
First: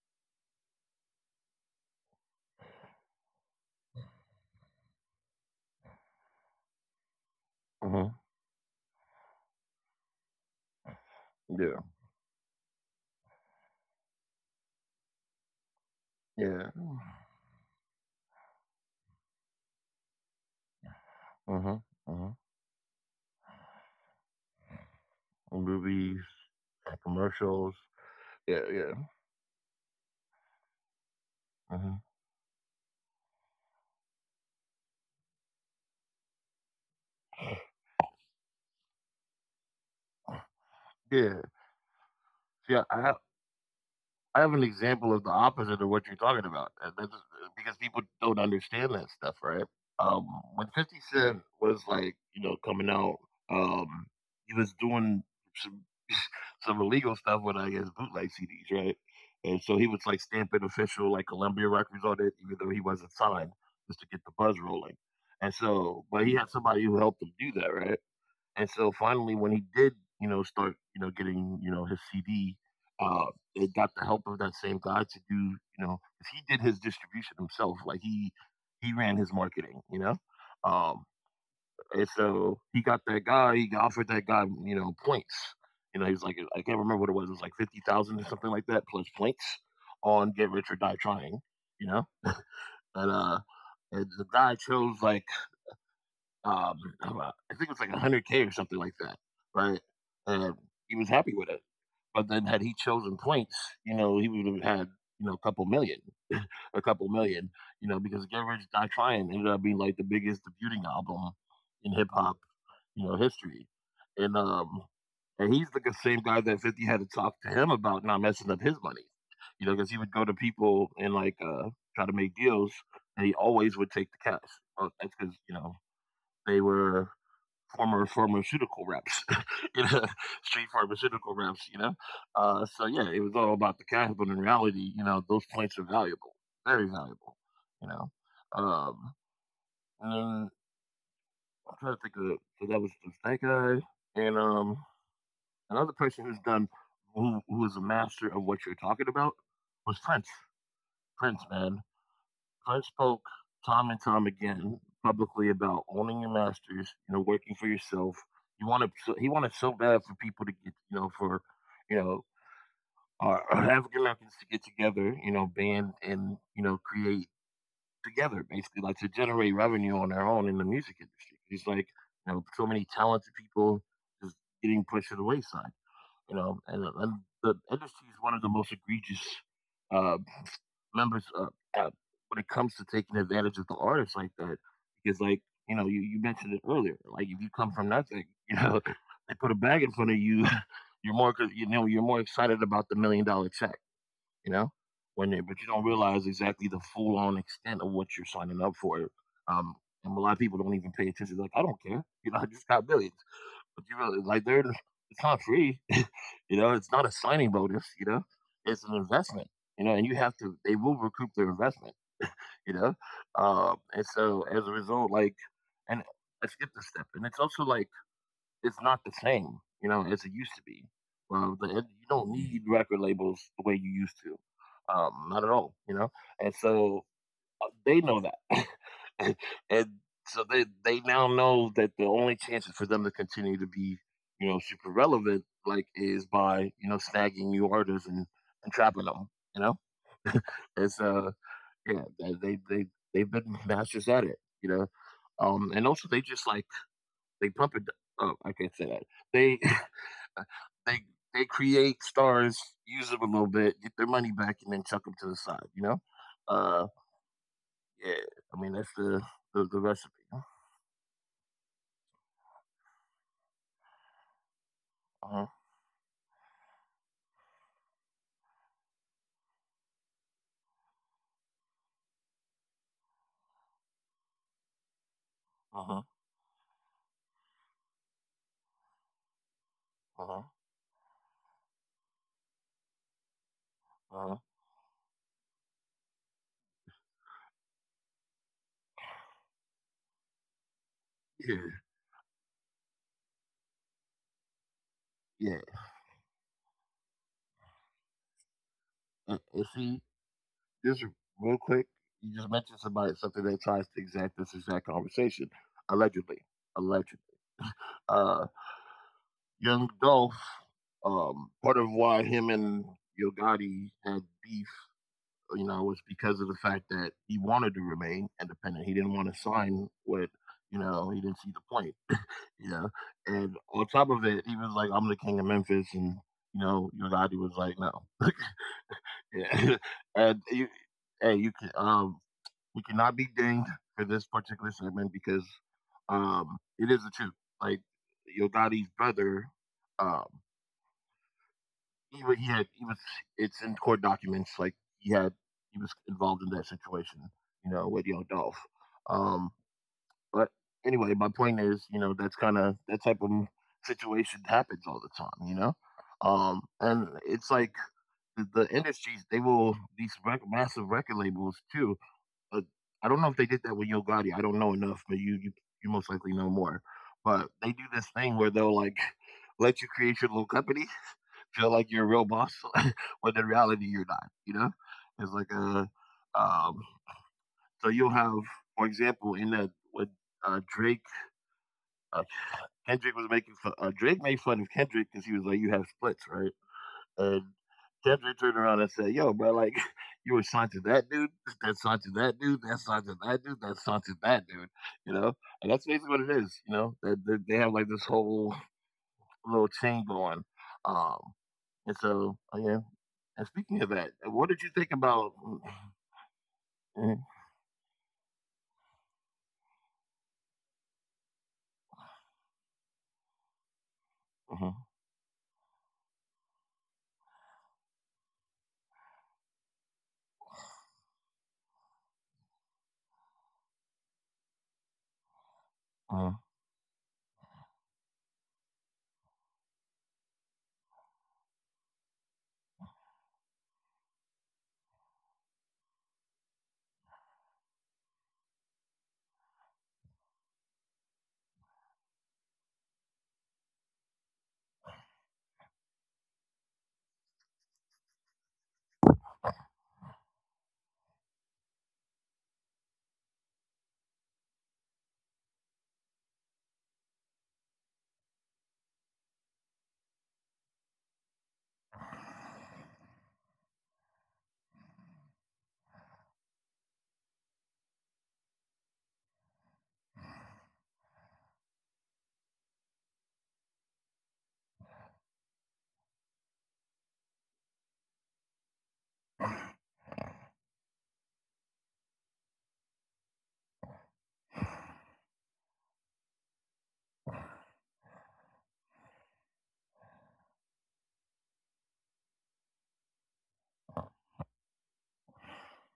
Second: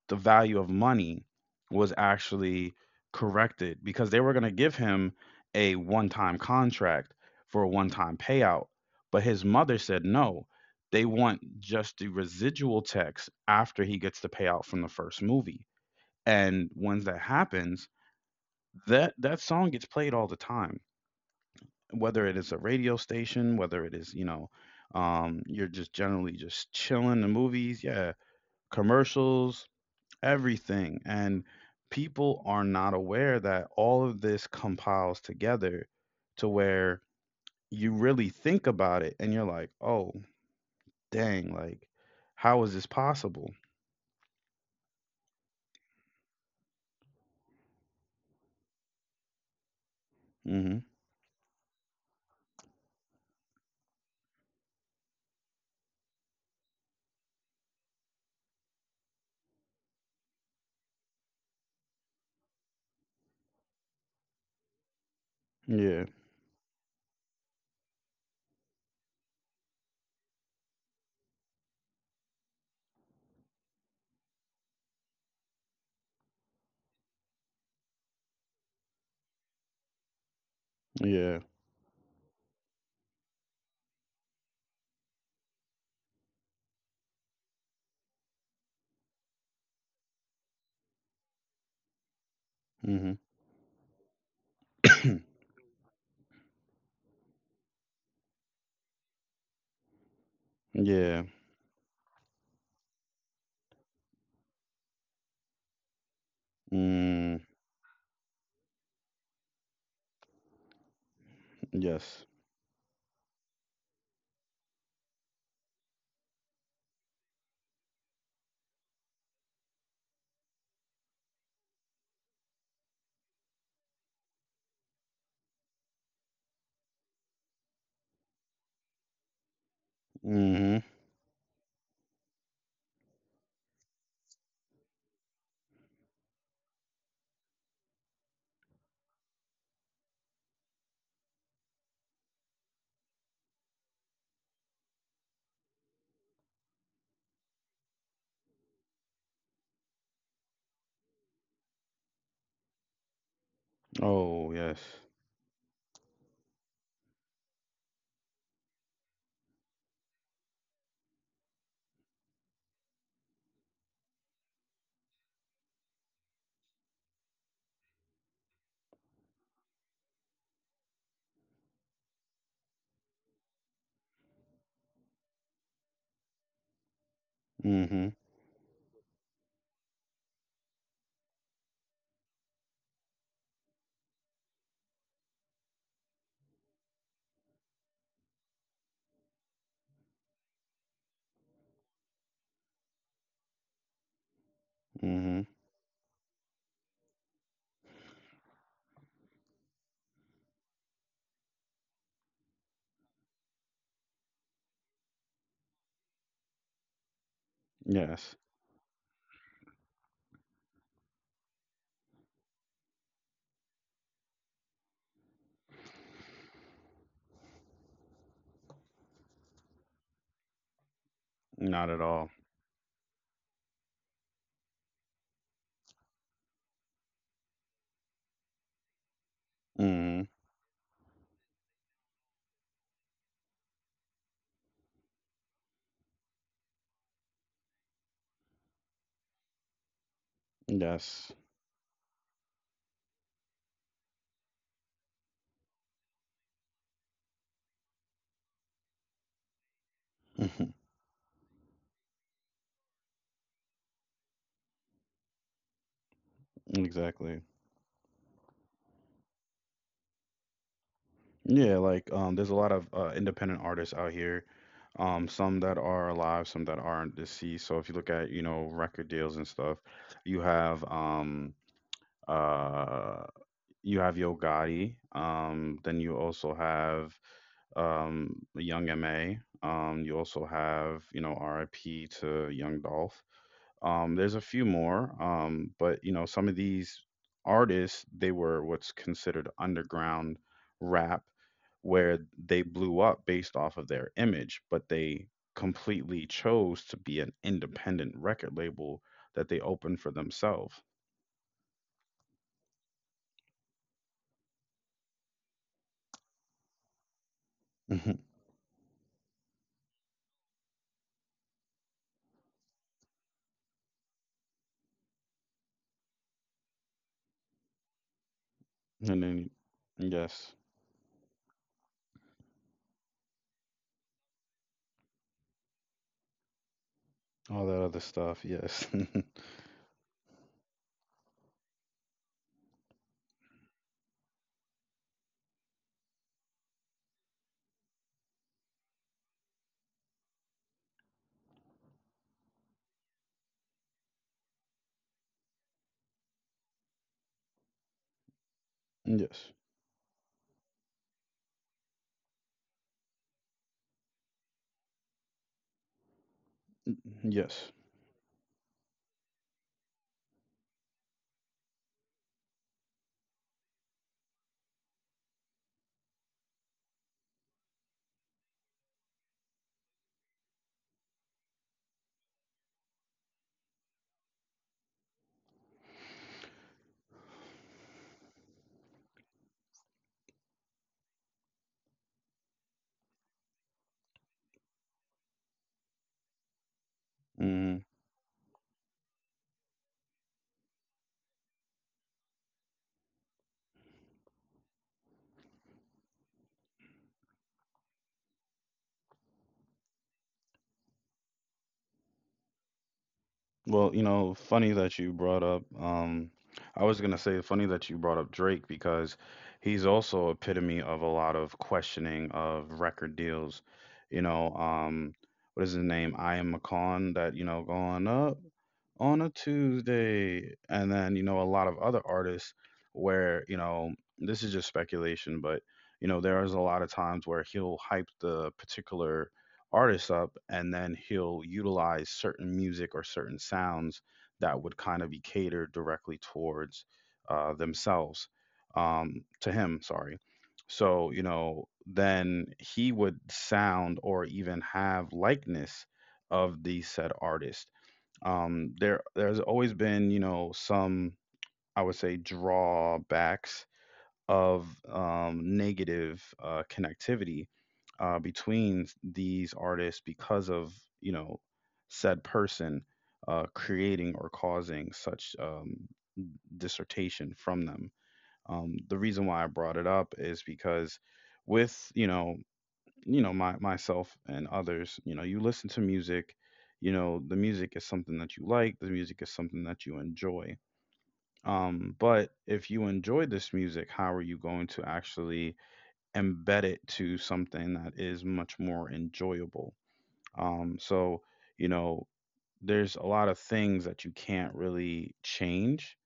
[SPEAKER 1] the value of money was actually corrected, because they were going to give him a one-time contract for a
[SPEAKER 2] Uh-huh.
[SPEAKER 1] one-time payout, but his mother said no, they want
[SPEAKER 2] Yeah.
[SPEAKER 1] just the residual tax after he gets the payout from the first movie. And
[SPEAKER 2] Yeah.
[SPEAKER 1] once that happens, that song gets played all the time,
[SPEAKER 2] Uh-huh.
[SPEAKER 1] whether
[SPEAKER 2] Uh-huh.
[SPEAKER 1] it is a radio station, whether it is, you know, you're just
[SPEAKER 2] Movies,
[SPEAKER 1] generally just chilling, the
[SPEAKER 2] commercials.
[SPEAKER 1] movies, yeah,
[SPEAKER 2] Yeah, yeah.
[SPEAKER 1] commercials, everything. And
[SPEAKER 2] Uh-huh.
[SPEAKER 1] people are not aware that all of this compiles together to where you really think about it and you're like, oh,
[SPEAKER 2] Yeah.
[SPEAKER 1] dang, like, how is
[SPEAKER 2] See,
[SPEAKER 1] this
[SPEAKER 2] I, I
[SPEAKER 1] possible?
[SPEAKER 2] I have an example of the opposite of what you're talking about, and that's because people don't understand that stuff, right? Um, when
[SPEAKER 1] Hmm.
[SPEAKER 2] 50 Cent was like, you know, coming out, um, he was doing some some illegal stuff with, I guess, bootleg CDs, right? And so he was like stamping official, like Columbia Records on it, even though he wasn't signed, just to get the buzz rolling. And so,
[SPEAKER 1] Yeah,
[SPEAKER 2] but he had somebody who helped him do that, right? And so finally, when he did, you know, start, you know, getting, you know, his CD, uh, they got the help of that same guy to do, you know, 'cause he did his distribution himself. Like he ran his marketing, you know. Um,
[SPEAKER 1] yeah.
[SPEAKER 2] and so he got that guy. He offered that guy, you know, points. You know, he was like, I can't remember what it was. It was like 50,000 or something like that, plus points on Get Rich or Die Trying. You know, and
[SPEAKER 1] Hmm.
[SPEAKER 2] uh, and the guy chose like um, I think it was like 100K or something like that, right? Uh, he was
[SPEAKER 1] Yeah.
[SPEAKER 2] happy with it. But then, had he chosen points, you know, he would have had, you know, a couple million, a couple
[SPEAKER 1] Mm,
[SPEAKER 2] million, you know, because Get Rich Die Tryin ended up being like the biggest debuting album in hip hop,
[SPEAKER 1] yes.
[SPEAKER 2] you know, history. And um, and he's the same guy that 50 had to talk to him about not messing up his money, you know, because he would go to people and like try to make deals, and he always would take the cash. That's because you know they were former pharmaceutical reps, you know, street
[SPEAKER 1] Mm-hmm.
[SPEAKER 2] pharmaceutical reps, you know. So yeah, it was all about the cash, but in reality, you know, those plates are valuable, very valuable, you know. Um, and then I'm trying to think of it. So that was the snake guy, and another person who is a master of what you're talking about was Prince. Prince, man, I spoke time and time
[SPEAKER 1] Oh,
[SPEAKER 2] again
[SPEAKER 1] yes.
[SPEAKER 2] publicly about owning your masters, you know, working for yourself. He wanted so bad for people to get, you know, for, you know, our African Americans to get together, you know, band and, you know, create together, basically, like to generate revenue on their own in the music industry. He's like, you know, so many talented people just getting pushed to the wayside, you know, and the industry
[SPEAKER 1] Mm-hmm.
[SPEAKER 2] is one of the most egregious uh, members uh, when it comes to taking advantage of the artists like that. Because, like, you know, you mentioned it earlier. Like, if you come from nothing, you know, they put a bag in front of you, you're you know, you're more excited about the million dollar check, you know,
[SPEAKER 1] Mm-hmm.
[SPEAKER 2] but you don't realize exactly the full on extent of what you're signing up for. Um, and a lot of people don't even pay attention. They're like, I don't care. You know, I just got millions. But you really like they're it's not free. You know, it's not a signing bonus, you know.
[SPEAKER 1] Yes.
[SPEAKER 2] It's an investment. You know, and you have to, they will recoup their investment, you know. And so as a result, like and I skipped a step. And it's also like it's not the same, you know, as it used to be. Well, you
[SPEAKER 1] Not at
[SPEAKER 2] don't
[SPEAKER 1] all.
[SPEAKER 2] need record labels the way you used to. Not at all, you know. And so they know that. and and
[SPEAKER 1] Mm-hmm.
[SPEAKER 2] so they now know that the only chances for them to continue to be, you know, super relevant like is by, you know, snagging new artists and trapping them, you know. It's
[SPEAKER 1] Yes.
[SPEAKER 2] yeah, they've been masters at it, you know. And also they just like they pump it. Oh, I can't say that. They they they create stars, use them a little bit, get their money back, and then chuck them to the side, you know. uh
[SPEAKER 1] Exactly.
[SPEAKER 2] yeah, I mean that's the recipe.
[SPEAKER 1] Yeah, like, there's a lot of independent artists out here. Um,
[SPEAKER 2] Uh-huh.
[SPEAKER 1] some that are alive, some that aren't, deceased. So if you look at, you know, record deals and stuff, you have um uh you have Yo Gotti. Then
[SPEAKER 2] Uh-huh.
[SPEAKER 1] you also have Young MA. Um, you
[SPEAKER 2] Uh-huh.
[SPEAKER 1] also have, you know, RIP to Young Dolph. There's
[SPEAKER 2] Uh-huh.
[SPEAKER 1] a few more, but you know, some of these artists, they were what's considered underground rap,
[SPEAKER 2] Yeah.
[SPEAKER 1] where they blew up based off of their image, but they
[SPEAKER 2] Yeah.
[SPEAKER 1] completely chose to be an independent record label
[SPEAKER 2] And,
[SPEAKER 1] that
[SPEAKER 2] and
[SPEAKER 1] they
[SPEAKER 2] see,
[SPEAKER 1] opened for themselves.
[SPEAKER 2] just real quick, you just mentioned somebody something that tries to exact this exact conversation. Allegedly. Allegedly.
[SPEAKER 1] Mhm.
[SPEAKER 2] Uh Young Dolph, part of why him and Yo Gotti had beef, you know, was because of the fact that he wanted to remain independent. He didn't want
[SPEAKER 1] And
[SPEAKER 2] to
[SPEAKER 1] then,
[SPEAKER 2] sign with,
[SPEAKER 1] yes,
[SPEAKER 2] you know, he didn't see the point, you know. And on top of it, he was like, I'm the king of Memphis, and you know, Yo Gotti was like,
[SPEAKER 1] all
[SPEAKER 2] No.
[SPEAKER 1] that other stuff. Yes,
[SPEAKER 2] Yeah. and you, hey, you can we cannot be dinged for this particular segment because it is the truth. Like Yo Gotti's brother, um, even he was, it's in court documents. Like he had he was involved in that situation, you know, with young Dolph. Um,
[SPEAKER 1] yes.
[SPEAKER 2] but anyway, my point is, you know, that's kind of that type of situation happens all the time, you know. And
[SPEAKER 1] Mm,
[SPEAKER 2] it's like
[SPEAKER 1] yes.
[SPEAKER 2] the industries they will these rec- massive record labels too. Uh, I don't know if they did that with Yo Gotti. I don't know enough, but you most likely know more. But they do this thing where they'll like let you create your little company, feel like you're a real boss, when in reality you're not. You know, it's like a um, so you'll have, for example, in the what Drake uh, Kendrick was making fun, Drake made fun of Kendrick because he was like, "You have splits, right?" And
[SPEAKER 1] Mhm.
[SPEAKER 2] Devin turned around and said, "Yo, bro, like you were signed to that dude, that's signed to that dude, that's signed to that dude, that's signed to that dude." You know, and that's basically what it is. You know, that that they have like this whole little chain going. Um, and so, yeah. And speaking of
[SPEAKER 1] Well, you
[SPEAKER 2] that,
[SPEAKER 1] know,
[SPEAKER 2] what did you
[SPEAKER 1] funny
[SPEAKER 2] think
[SPEAKER 1] that you
[SPEAKER 2] about?
[SPEAKER 1] brought up, I was
[SPEAKER 2] Mhm,
[SPEAKER 1] gonna say funny that you brought up Drake, because he's also epitome of a lot of questioning of record deals. You know,
[SPEAKER 2] mhm,
[SPEAKER 1] what is his name? I am a con that, you know, going up on a Tuesday. And then, you know, a lot of other artists where, you know, this is just speculation, but you know,
[SPEAKER 2] mhm,
[SPEAKER 1] there is a lot of times where he'll hype the particular artist up, and then he'll utilize certain music or certain sounds that would kind of be catered directly towards themselves, to him, sorry. So you know, then he would sound or even have likeness of the said artist. Um, there's always been, you know, some, I would say, drawbacks of negative connectivity between these artists because of, you know, said person creating or causing such, dissertation from them. The reason why I brought it up is because with, you know, you know, my myself and others, you know, you listen to music, you know, the music is something that you like, the music is something that you enjoy, but if you enjoy this music, how are you going to actually embed it to something that is much more enjoyable? So, you know, there's a lot of things that you can't really change.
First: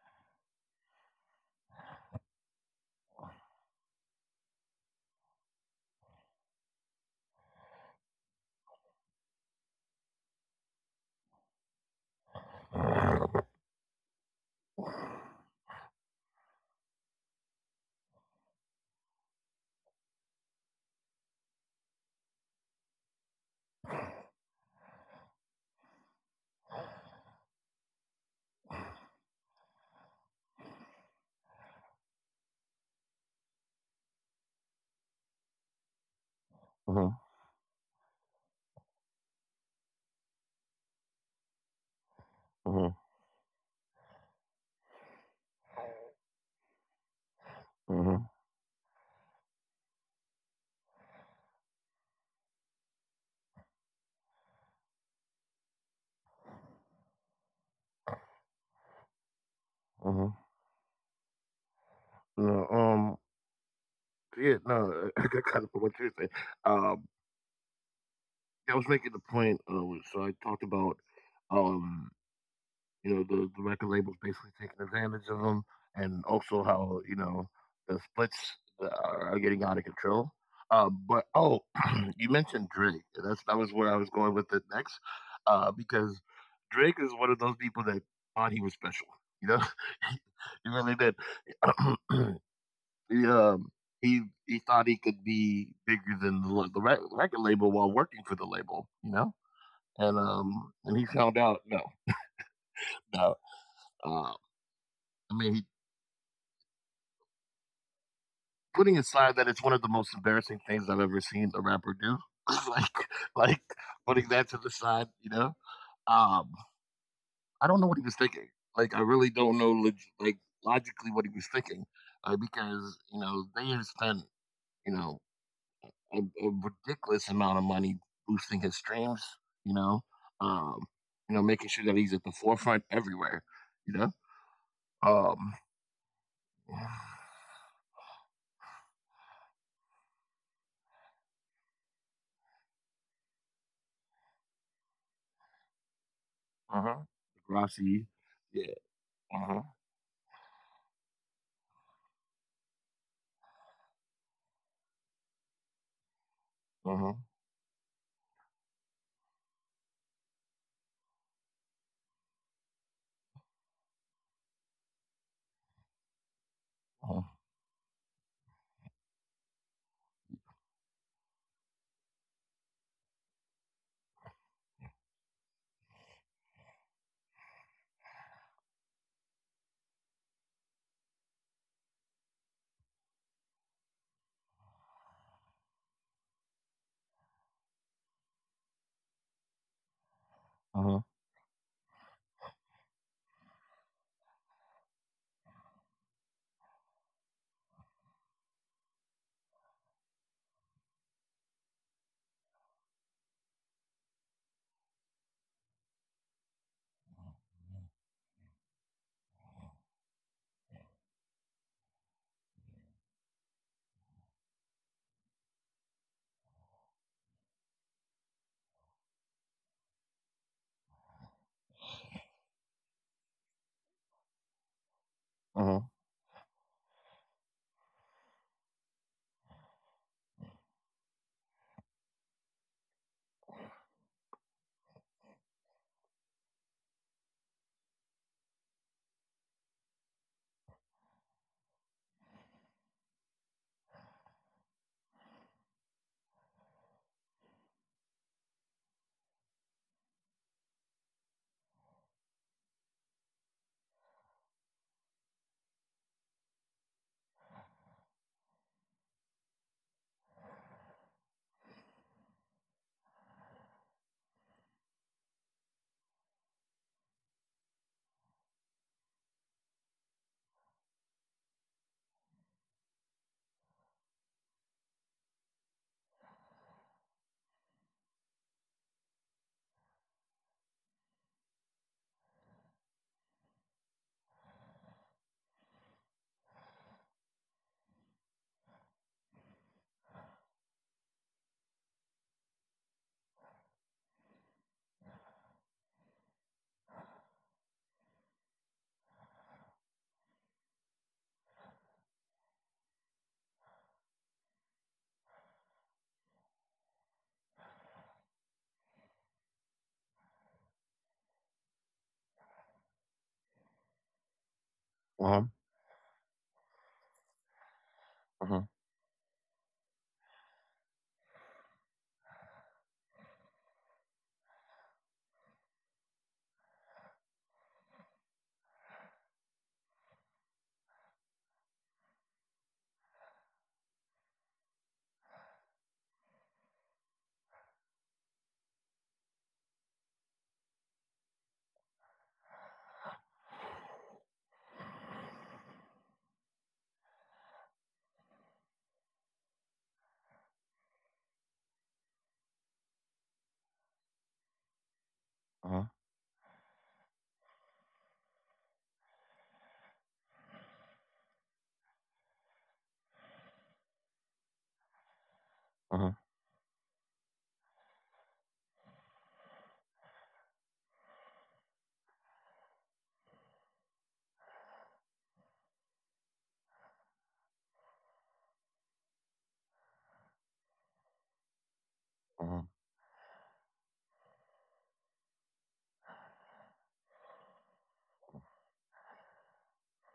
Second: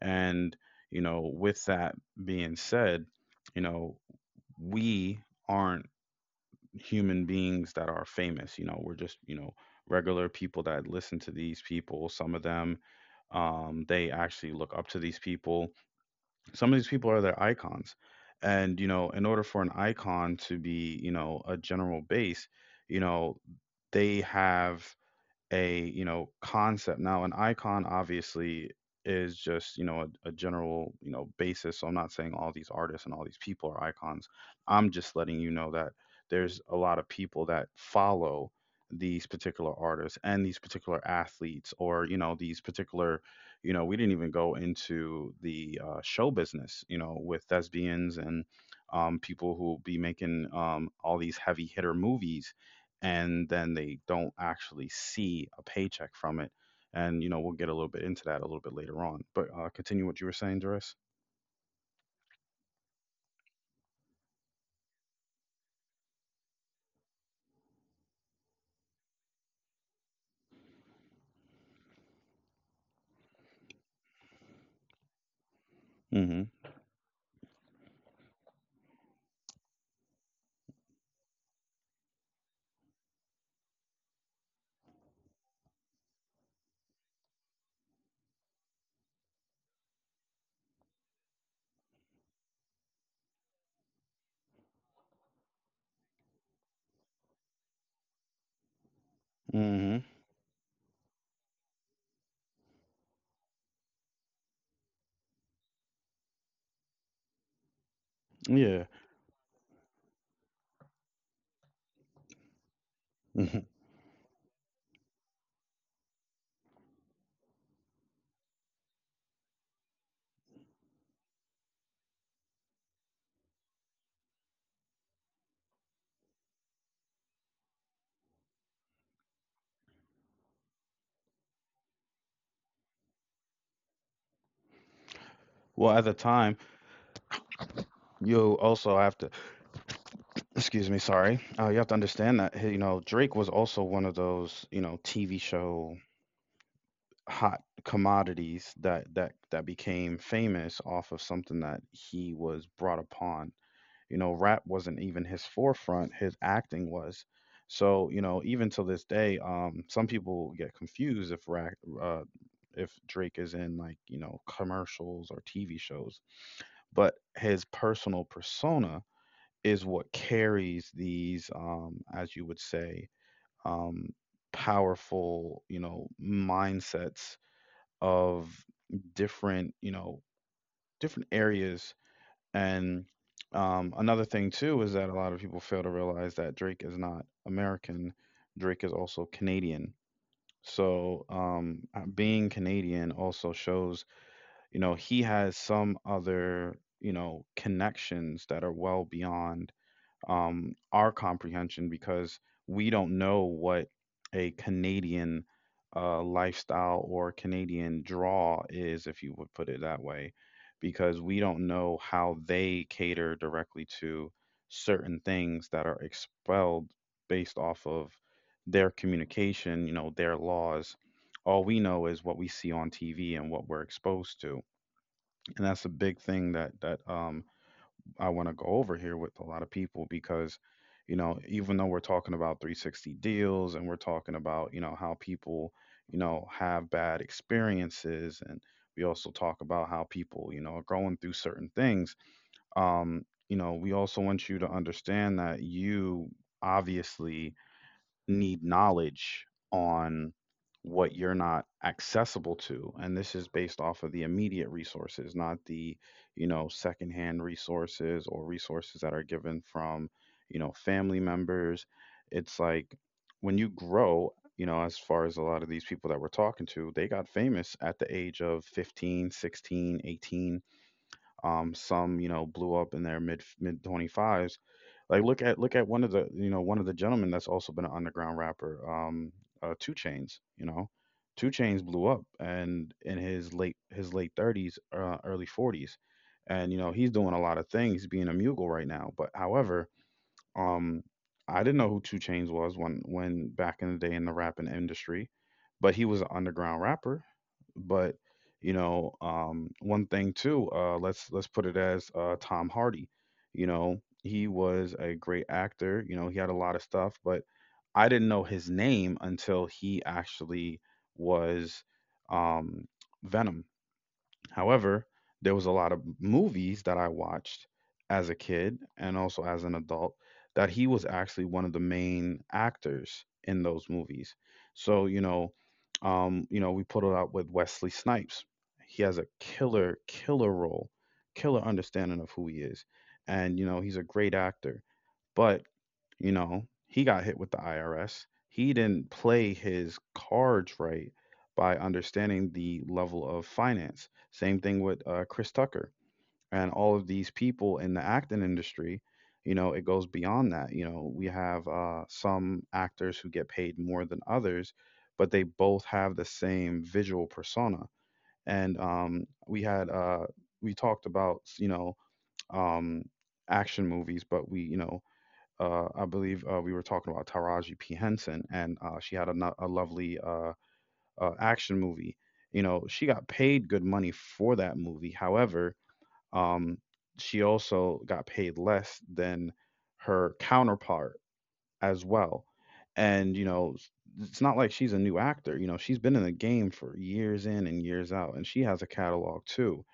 [SPEAKER 1] And, you know, with that being said, you know, we aren't human beings that are famous. You know, we're just, you know, regular people that listen to these people. Some of them, they actually look up to these people. Some of these people are their icons, and you know, in order for an icon to be, you know, a general base, you know, they have a, you know, concept. Now an icon obviously is just, you know, a general, you know, basis, so I'm not saying all these artists and all these people are icons. I'm just letting you know that there's a lot
[SPEAKER 2] mhm,
[SPEAKER 1] of people that follow these particular artists and these particular athletes, or you know, these
[SPEAKER 2] mhm,
[SPEAKER 1] particular, you know, we didn't even go into the show business, you know, with
[SPEAKER 2] mhm,
[SPEAKER 1] thespians and, people who be making, all these heavy hitter movies, and then they don't actually see a paycheck from it. And you know, we'll get a little bit into that a little bit later on. But continue
[SPEAKER 2] mhm.
[SPEAKER 1] what you were saying, Doris.
[SPEAKER 2] No, yeah, no, I kind of what you're saying. Um, I was making the point. So I talked about um you know the record labels basically taking advantage of them, and also
[SPEAKER 1] Mm-hmm.
[SPEAKER 2] how you know the splits are getting out of control. Uh, but oh, you mentioned Drake. And that's that was where I was going with it next, because Drake is one of those people that thought he was special. You know, he really did. he, um, he thought he could be bigger than the rec- record label while working for the label. You know,
[SPEAKER 1] Mm-hmm.
[SPEAKER 2] and he found out no, no. Uh, I mean, he putting
[SPEAKER 1] Yeah.
[SPEAKER 2] aside that it's one of the most embarrassing things I've ever seen a rapper do, like like
[SPEAKER 1] Hmm.
[SPEAKER 2] putting that to the side, you know, um, I don't know what he was thinking. Like, I really don't know, like logically, what he was thinking, because you know they have spent you know a ridiculous amount of money boosting his streams, you know, um, you know, making sure that he's at the forefront everywhere, you know, um,
[SPEAKER 1] Well, at the time, you also have to, excuse me, sorry. You have to understand that, hey, you know, Drake was also one of those, you know, TV show
[SPEAKER 2] uh huh,
[SPEAKER 1] hot
[SPEAKER 2] Degrassi, yeah,
[SPEAKER 1] commodities, that
[SPEAKER 2] uh
[SPEAKER 1] that
[SPEAKER 2] huh,
[SPEAKER 1] that became famous off of something that he was brought upon. You know, rap wasn't even his forefront, his
[SPEAKER 2] uh
[SPEAKER 1] acting
[SPEAKER 2] huh,
[SPEAKER 1] was. So, you know, even till this day, some people get confused if rap, uh, if Drake is in like, you know, commercials or TV shows, but his personal persona is what carries these, as you would say, um, powerful, you know, mindsets of different, you know, different areas, and another thing too is that a lot of people fail to realize that Drake is not American. Drake is also Canadian.
[SPEAKER 2] uh huh.
[SPEAKER 1] So being Canadian also shows, you know, he has some other, you know, connections that are well beyond our comprehension, because we don't know what a Canadian lifestyle or Canadian draw is, if you would put it that way, because we don't know how they cater directly to certain things that are expelled based off of their communication, you know, their laws. All we know is what we see on TV and what we're exposed to.
[SPEAKER 2] Uh-huh.
[SPEAKER 1] And that's a big thing that I want to go over here with a lot of people, because, you know, even though we're talking about 360 deals and we're talking about, you know, how people, you know, have bad experiences, and we also talk about how people, you know, are going through certain things. Um, you know, we also want you to understand that you obviously need knowledge on what you're not accessible to, and this is based off of the immediate resources, not the, you know, secondhand resources or resources that are given from, you know, family members. It's like, when you grow, you know, as far as a lot of these people that we're talking to, they got famous at the age of 15, 16, 18. Some, you know, blew up in their mid 25s. Like, look at one of the, you know, one of the gentlemen that's also been an underground rapper, Two Chains. You know, Two Chains blew up and in his late, his late 30s, early 40s, and you know, he's doing a lot of things, being a mogul right now. But however, um, I didn't know who Two Chainz was when, back in the day in the rapping industry, but he was an underground rapper. But you know, one thing too, let's put it as Tom Hardy. You know, he was a great actor. You know, he had a lot of stuff, but I didn't know his name until he actually was um, Venom. However,
[SPEAKER 2] Uh-huh.
[SPEAKER 1] there was a lot of movies that I watched as a
[SPEAKER 2] Uh-huh.
[SPEAKER 1] kid and also as an adult that he was actually one of the main actors in those movies. So, you know, we put it out with Wesley Snipes. He has a killer, killer role, killer understanding of who he is. And, you know, he's a great actor. But, you know, he got hit with the IRS. He didn't play his cards right by understanding the level of finance. Same thing with Chris Tucker and all of these people in the acting industry. You know, it goes beyond that. You know, we have some actors who get paid more than others, but they
[SPEAKER 2] Uh-huh.
[SPEAKER 1] both have the same visual persona. And we had we talked about um, action movies, but we you know
[SPEAKER 2] Uh-huh.
[SPEAKER 1] I believe we were talking about Taraji P Henson, and she had a, a lovely action movie. You know, she got paid good money for that movie. However, um, she also got paid less than her counterpart as
[SPEAKER 2] Uh-huh.
[SPEAKER 1] well. And, you know, it's not like she's a new actor. You know, she's been in the game for years in and years out, and she has a catalog too.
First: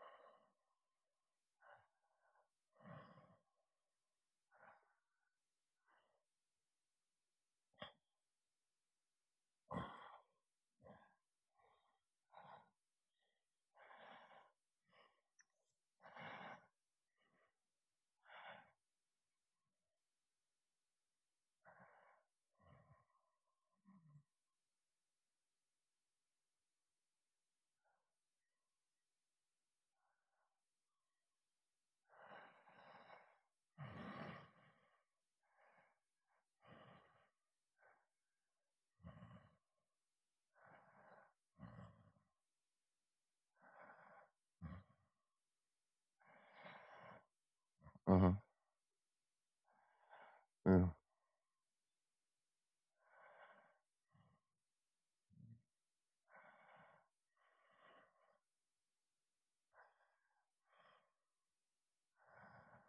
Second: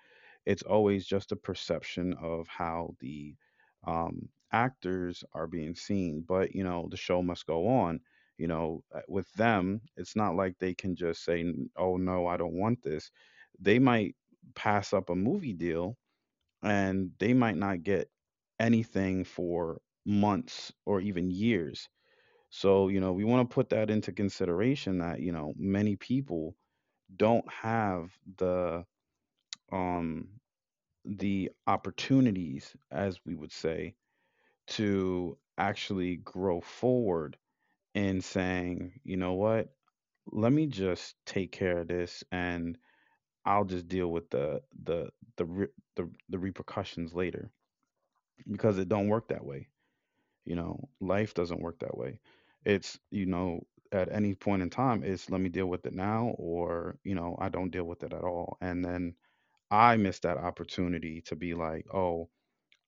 [SPEAKER 1] It's always just a perception of how the actors are being seen. But, you know, the show must go on. You know, with them, it's not like they can just say, Oh no, I don't want this." They might pass up a movie deal and they might not get anything for months or even years. So, you know, we want to put that into consideration that, you know, many people don't have the um the opportunities, as we would say, to actually grow forward in saying, you know what, let me just take care of this and I'll just deal with the re- the repercussions later
[SPEAKER 2] Uh-huh.
[SPEAKER 1] because it don't work that way. You
[SPEAKER 2] Yeah.
[SPEAKER 1] know, life doesn't work that way. It's, you know, at any point in time, it's let me deal with it now, or, you know, I don't deal with it at all. And then I missed that opportunity to be like, oh,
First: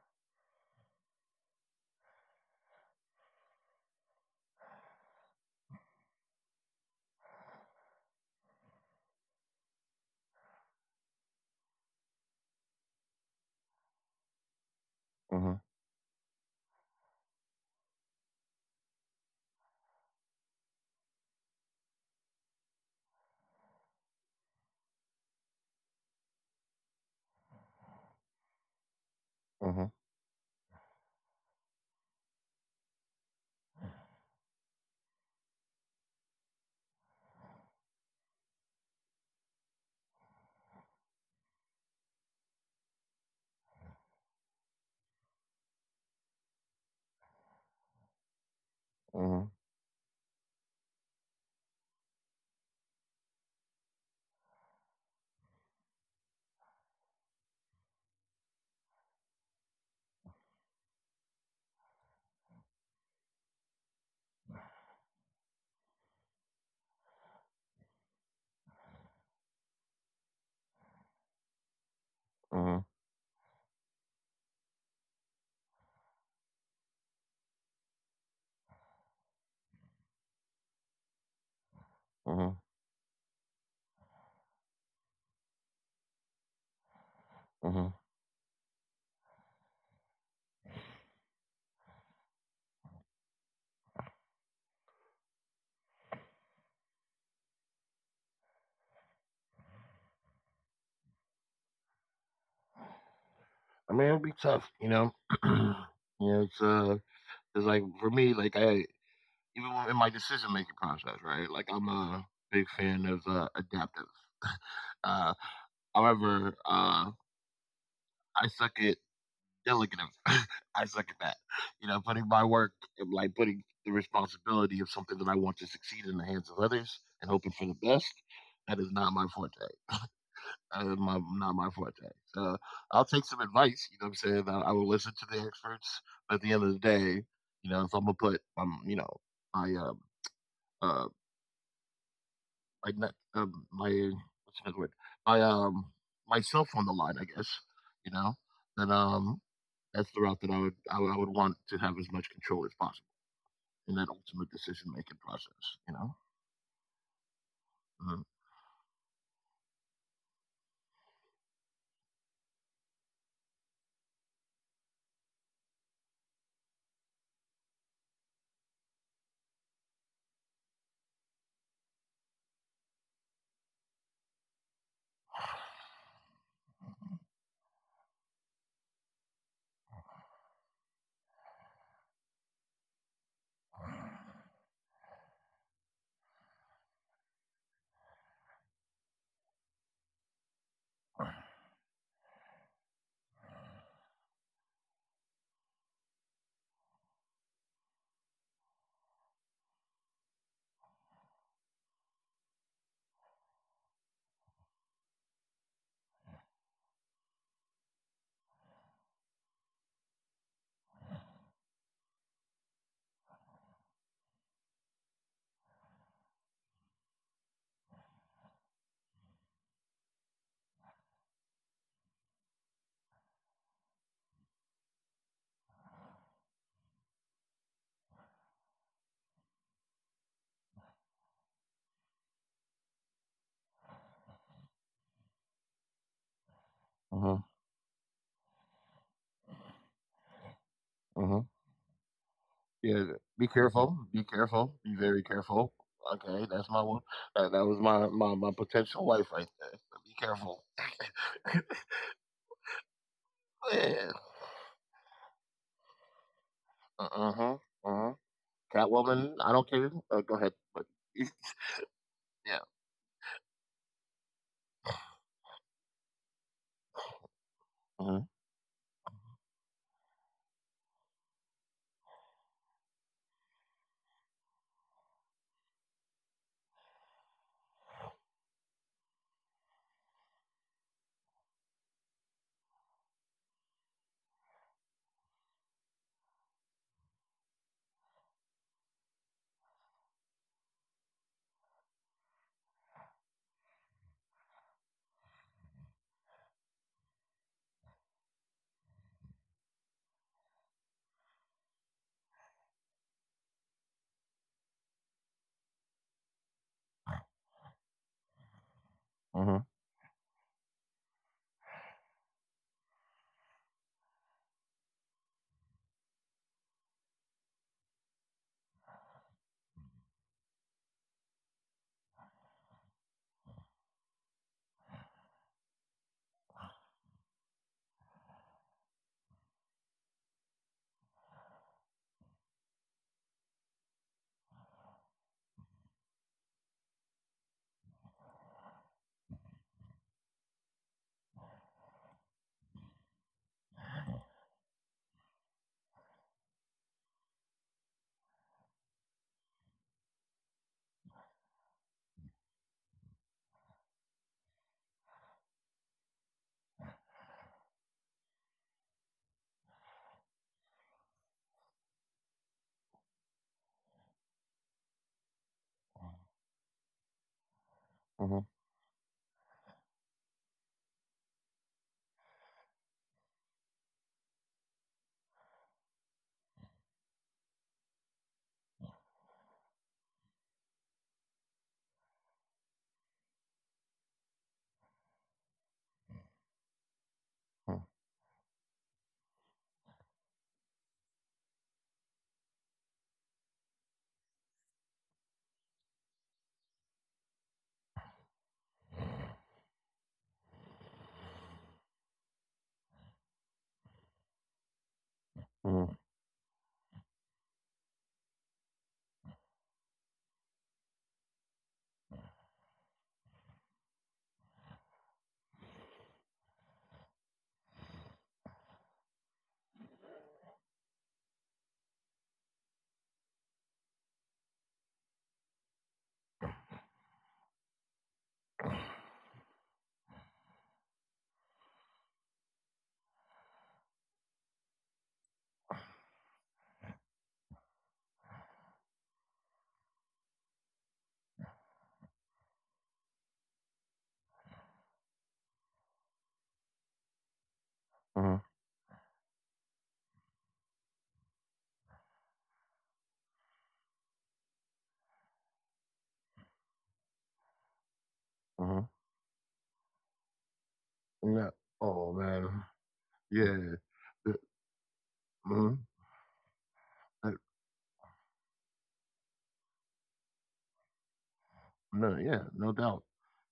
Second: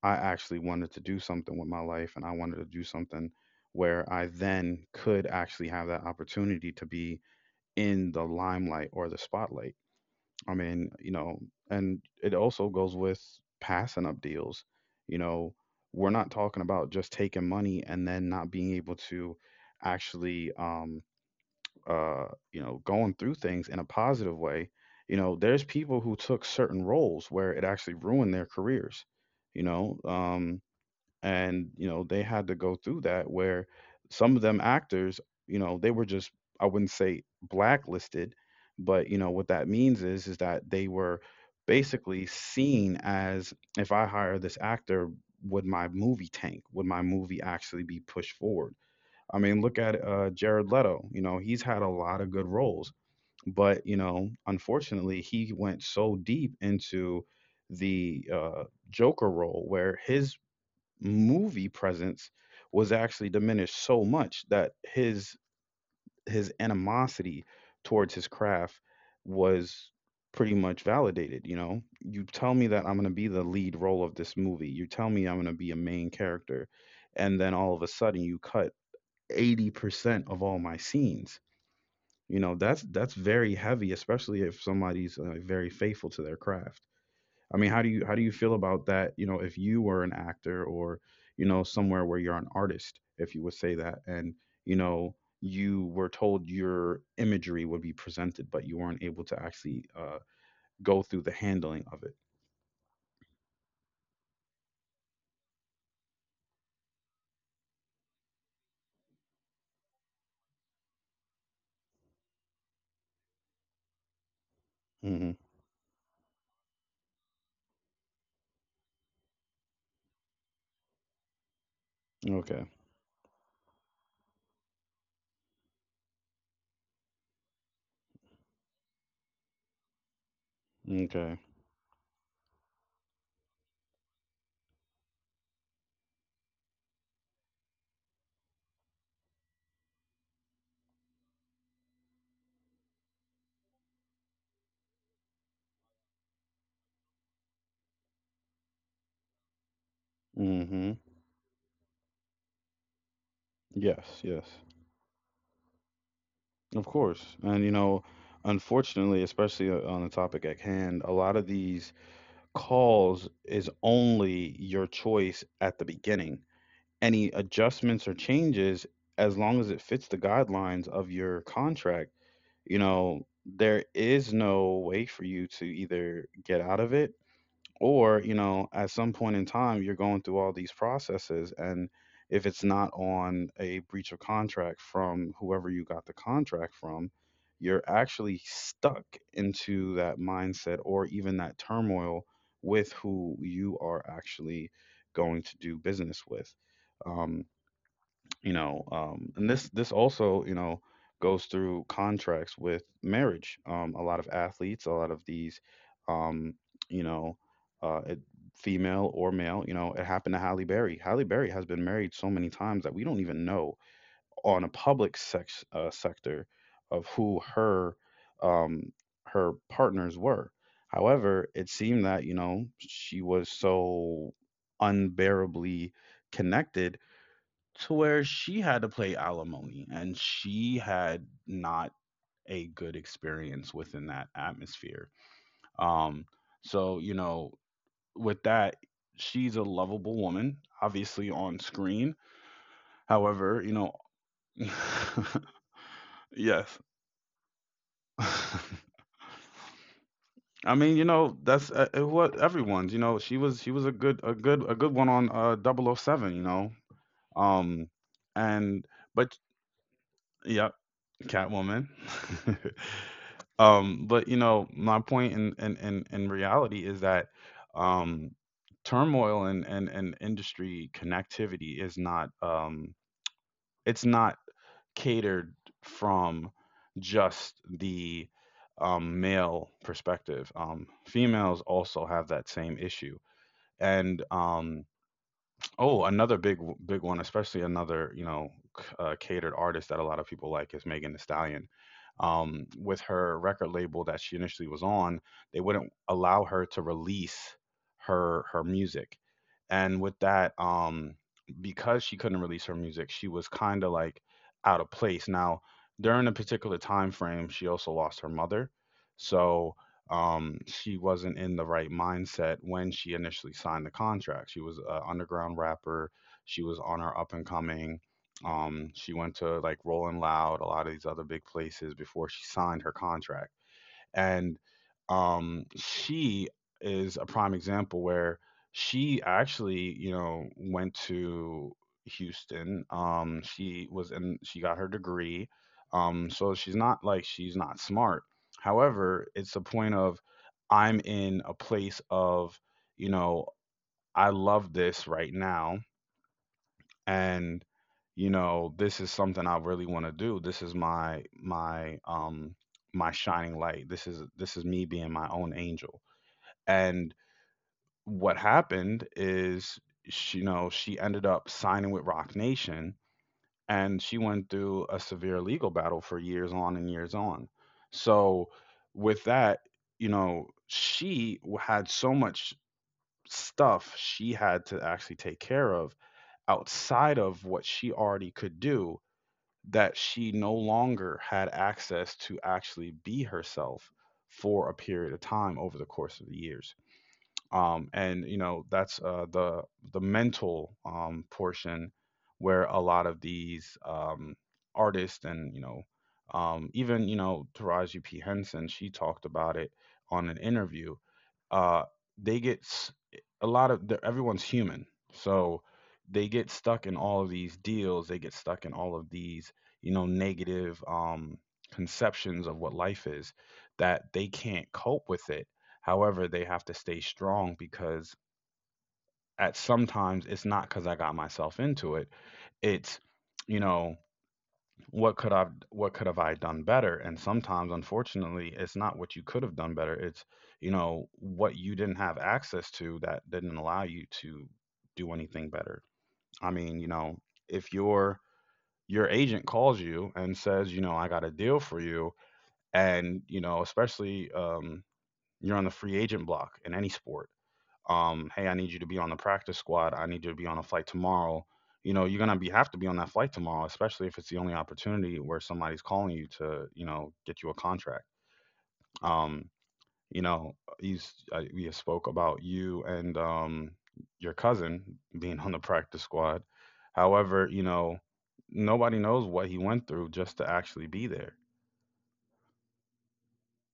[SPEAKER 1] I actually wanted to do something with my life and I wanted to do something where I then could actually have that opportunity to be in the limelight or the spotlight. I mean, you know, and it also goes with passing up deals. You know,
[SPEAKER 2] Uh-huh.
[SPEAKER 1] we're not talking about just taking money and then not being able to actually, uh, you know, going through things in a positive way. You know, there's people who took certain roles where it actually ruined their careers. You
[SPEAKER 2] Uh-huh. Uh-huh.
[SPEAKER 1] know, and you know they had to go through that where some of them actors, you know, they were just, I wouldn't say blacklisted, but you know what that means is that they were basically seen as, if I hire this actor, would my movie tank, would my movie actually be pushed forward? I
[SPEAKER 2] Uh-huh.
[SPEAKER 1] mean, look at Jared Leto. You know, he's had a lot of good roles, but you know unfortunately he went so deep into the Joker role where his movie presence was actually diminished so much that his animosity towards his craft was pretty much validated. You know, you tell me that I'm going to be the lead role of this movie, you tell me I'm going to be a main character, and then all of a sudden you cut 80% of all my scenes. You
[SPEAKER 2] Uh-huh.
[SPEAKER 1] know, that's very heavy, especially if somebody's very faithful to their craft. I mean, how
[SPEAKER 2] Uh-huh.
[SPEAKER 1] do you how do you feel about that? You know, if you were an actor, or you know somewhere where you're an artist, if you would say that, and you know you were told your imagery would be presented, but you weren't able to actually go through the handling of it.
[SPEAKER 2] I mean, it'll be tough, you know. You know, it's like for me, like I even in my decision making process, right? Like I'm a big fan of adaptive. Uh,
[SPEAKER 1] Hmm.
[SPEAKER 2] However, I suck at delegative. I suck at that. You know, putting my
[SPEAKER 1] Okay.
[SPEAKER 2] work, like putting the responsibility of something that I want to succeed in the hands of others and hoping for the best. That is not my forte. That is my,
[SPEAKER 1] Okay.
[SPEAKER 2] not my forte. So I'll take some advice. You know what I'm saying? I will listen to the experts. But at the end of the day, you know, if I'm gonna put, you know, my uh, my net my what's another word? My myself on the line, I guess. You know, then that's the route that
[SPEAKER 1] Hmm.
[SPEAKER 2] I would want to have as much control as possible in
[SPEAKER 1] Yes.
[SPEAKER 2] that
[SPEAKER 1] Yes.
[SPEAKER 2] ultimate decision making process. You know.
[SPEAKER 1] Of course. And you know, unfortunately, especially on the topic at hand, a lot of these cause is only your choice at the beginning. Any adjustments or changes, as long as it fits the guidelines of your contract, you know, there is no way for you to either get out of it, or you know at some point in time you're going through all these processes and if it's not on a breach of contract from whoever you got the contract from, you're actually stuck into that mindset or even that turmoil with who you are actually going to do business with. Um, you know and this also, you know, goes through contracts with marriage. A lot of athletes, a lot of these, um you know, it, female or male, you know, it happened to Halle Berry. Halle Berry has been married so many times that we don't even know, on a public sex sector, of who her um her partners were. However, it seemed that you know she was so unbearably connected to where she had to pay alimony and she had not a good experience within that atmosphere. Um, so, you
[SPEAKER 2] Mhm.
[SPEAKER 1] know, with that, she's a lovable woman,
[SPEAKER 2] Uh
[SPEAKER 1] obviously
[SPEAKER 2] huh.
[SPEAKER 1] on screen.
[SPEAKER 2] Yeah. Be
[SPEAKER 1] However, you
[SPEAKER 2] careful.
[SPEAKER 1] know,
[SPEAKER 2] Be careful. Be very careful. Okay, that's my
[SPEAKER 1] yes.
[SPEAKER 2] one. That was my, my potential wife right there. So be careful.
[SPEAKER 1] I mean, you know, that's what everyone's, you know, she was a
[SPEAKER 2] Yeah.
[SPEAKER 1] good a good a good one on double oh 007, you know.
[SPEAKER 2] Uh huh. Uh
[SPEAKER 1] Um
[SPEAKER 2] huh.
[SPEAKER 1] and
[SPEAKER 2] Catwoman.
[SPEAKER 1] but
[SPEAKER 2] I don't care. Go ahead.
[SPEAKER 1] yeah,
[SPEAKER 2] But
[SPEAKER 1] Catwoman.
[SPEAKER 2] yeah.
[SPEAKER 1] But you know, my point in in reality is that
[SPEAKER 2] Uh
[SPEAKER 1] um, turmoil and industry connectivity is not it's not catered from just the male perspective. Females also have that same issue, and oh, another big one, especially another you know catered artist that a lot of people like is Megan Thee Stallion, with her record label that she initially was on, they wouldn't allow her to release her music. And with that, because she couldn't release her music, she was kind of like out of place. Now, during a particular time frame, she also lost her mother,
[SPEAKER 2] huh.
[SPEAKER 1] so she wasn't in the right mindset when she initially signed the contract. She was an underground rapper. She was on her up and coming. She went to like Rolling Loud, a lot of these other big places before she signed her contract. And she is a prime example where she actually, you know, went to Houston. She was in, she got her degree. So she's not, like, she's not smart. However, it's a point of I'm in a place of, you know, I love this right now and you know this is something I really want to do. This is my my shining light. This is me being my own angel. And what happened is she, you know she ended up signing with Rock Nation, and she went through a severe legal battle for years on and years on. So
[SPEAKER 2] Mhm,
[SPEAKER 1] with that, you know she had so much stuff she had to actually take care of outside of what she already could do, that she no longer had access to actually be herself for a period of time over the course of the years.
[SPEAKER 2] mhm,
[SPEAKER 1] And you know that's the mental portion where a lot of these artists and you know even, you know, Taraji P Henson, she talked about it on an interview. uh, they a lot of everyone's human, so
[SPEAKER 2] mhm,
[SPEAKER 1] they get stuck in all of these deals, they get stuck in all of these, you know, negative conceptions of what life is, that they can't cope with it. However, they have to stay strong, because at sometimes it's not because I got myself into it. It's, you know, what could I, what could have I done better? And sometimes, unfortunately, it's not what you could have done better. It's, you know, what you didn't have access to that didn't allow you to do anything better. I mean, you know, if your your agent calls you and says, you know, I got a deal for you, and you know, especially you're on the free agent block in any sport, hey, I
[SPEAKER 2] mhm,
[SPEAKER 1] need you to be on the practice squad. I need you to be on a flight tomorrow. You know, you're gonna be have to be on that flight tomorrow, especially if it's the only opportunity where somebody's calling you to, you know, get you a contract.
[SPEAKER 2] mhm.
[SPEAKER 1] Um, you know, he's we
[SPEAKER 2] No.
[SPEAKER 1] spoke
[SPEAKER 2] Oh
[SPEAKER 1] about you
[SPEAKER 2] man,
[SPEAKER 1] and
[SPEAKER 2] yeah,
[SPEAKER 1] your
[SPEAKER 2] The-
[SPEAKER 1] cousin being on the practice
[SPEAKER 2] mhm.
[SPEAKER 1] squad. However,
[SPEAKER 2] Uh,
[SPEAKER 1] you know, nobody knows what he went through just to actually be there.
[SPEAKER 2] no, yeah, no doubt,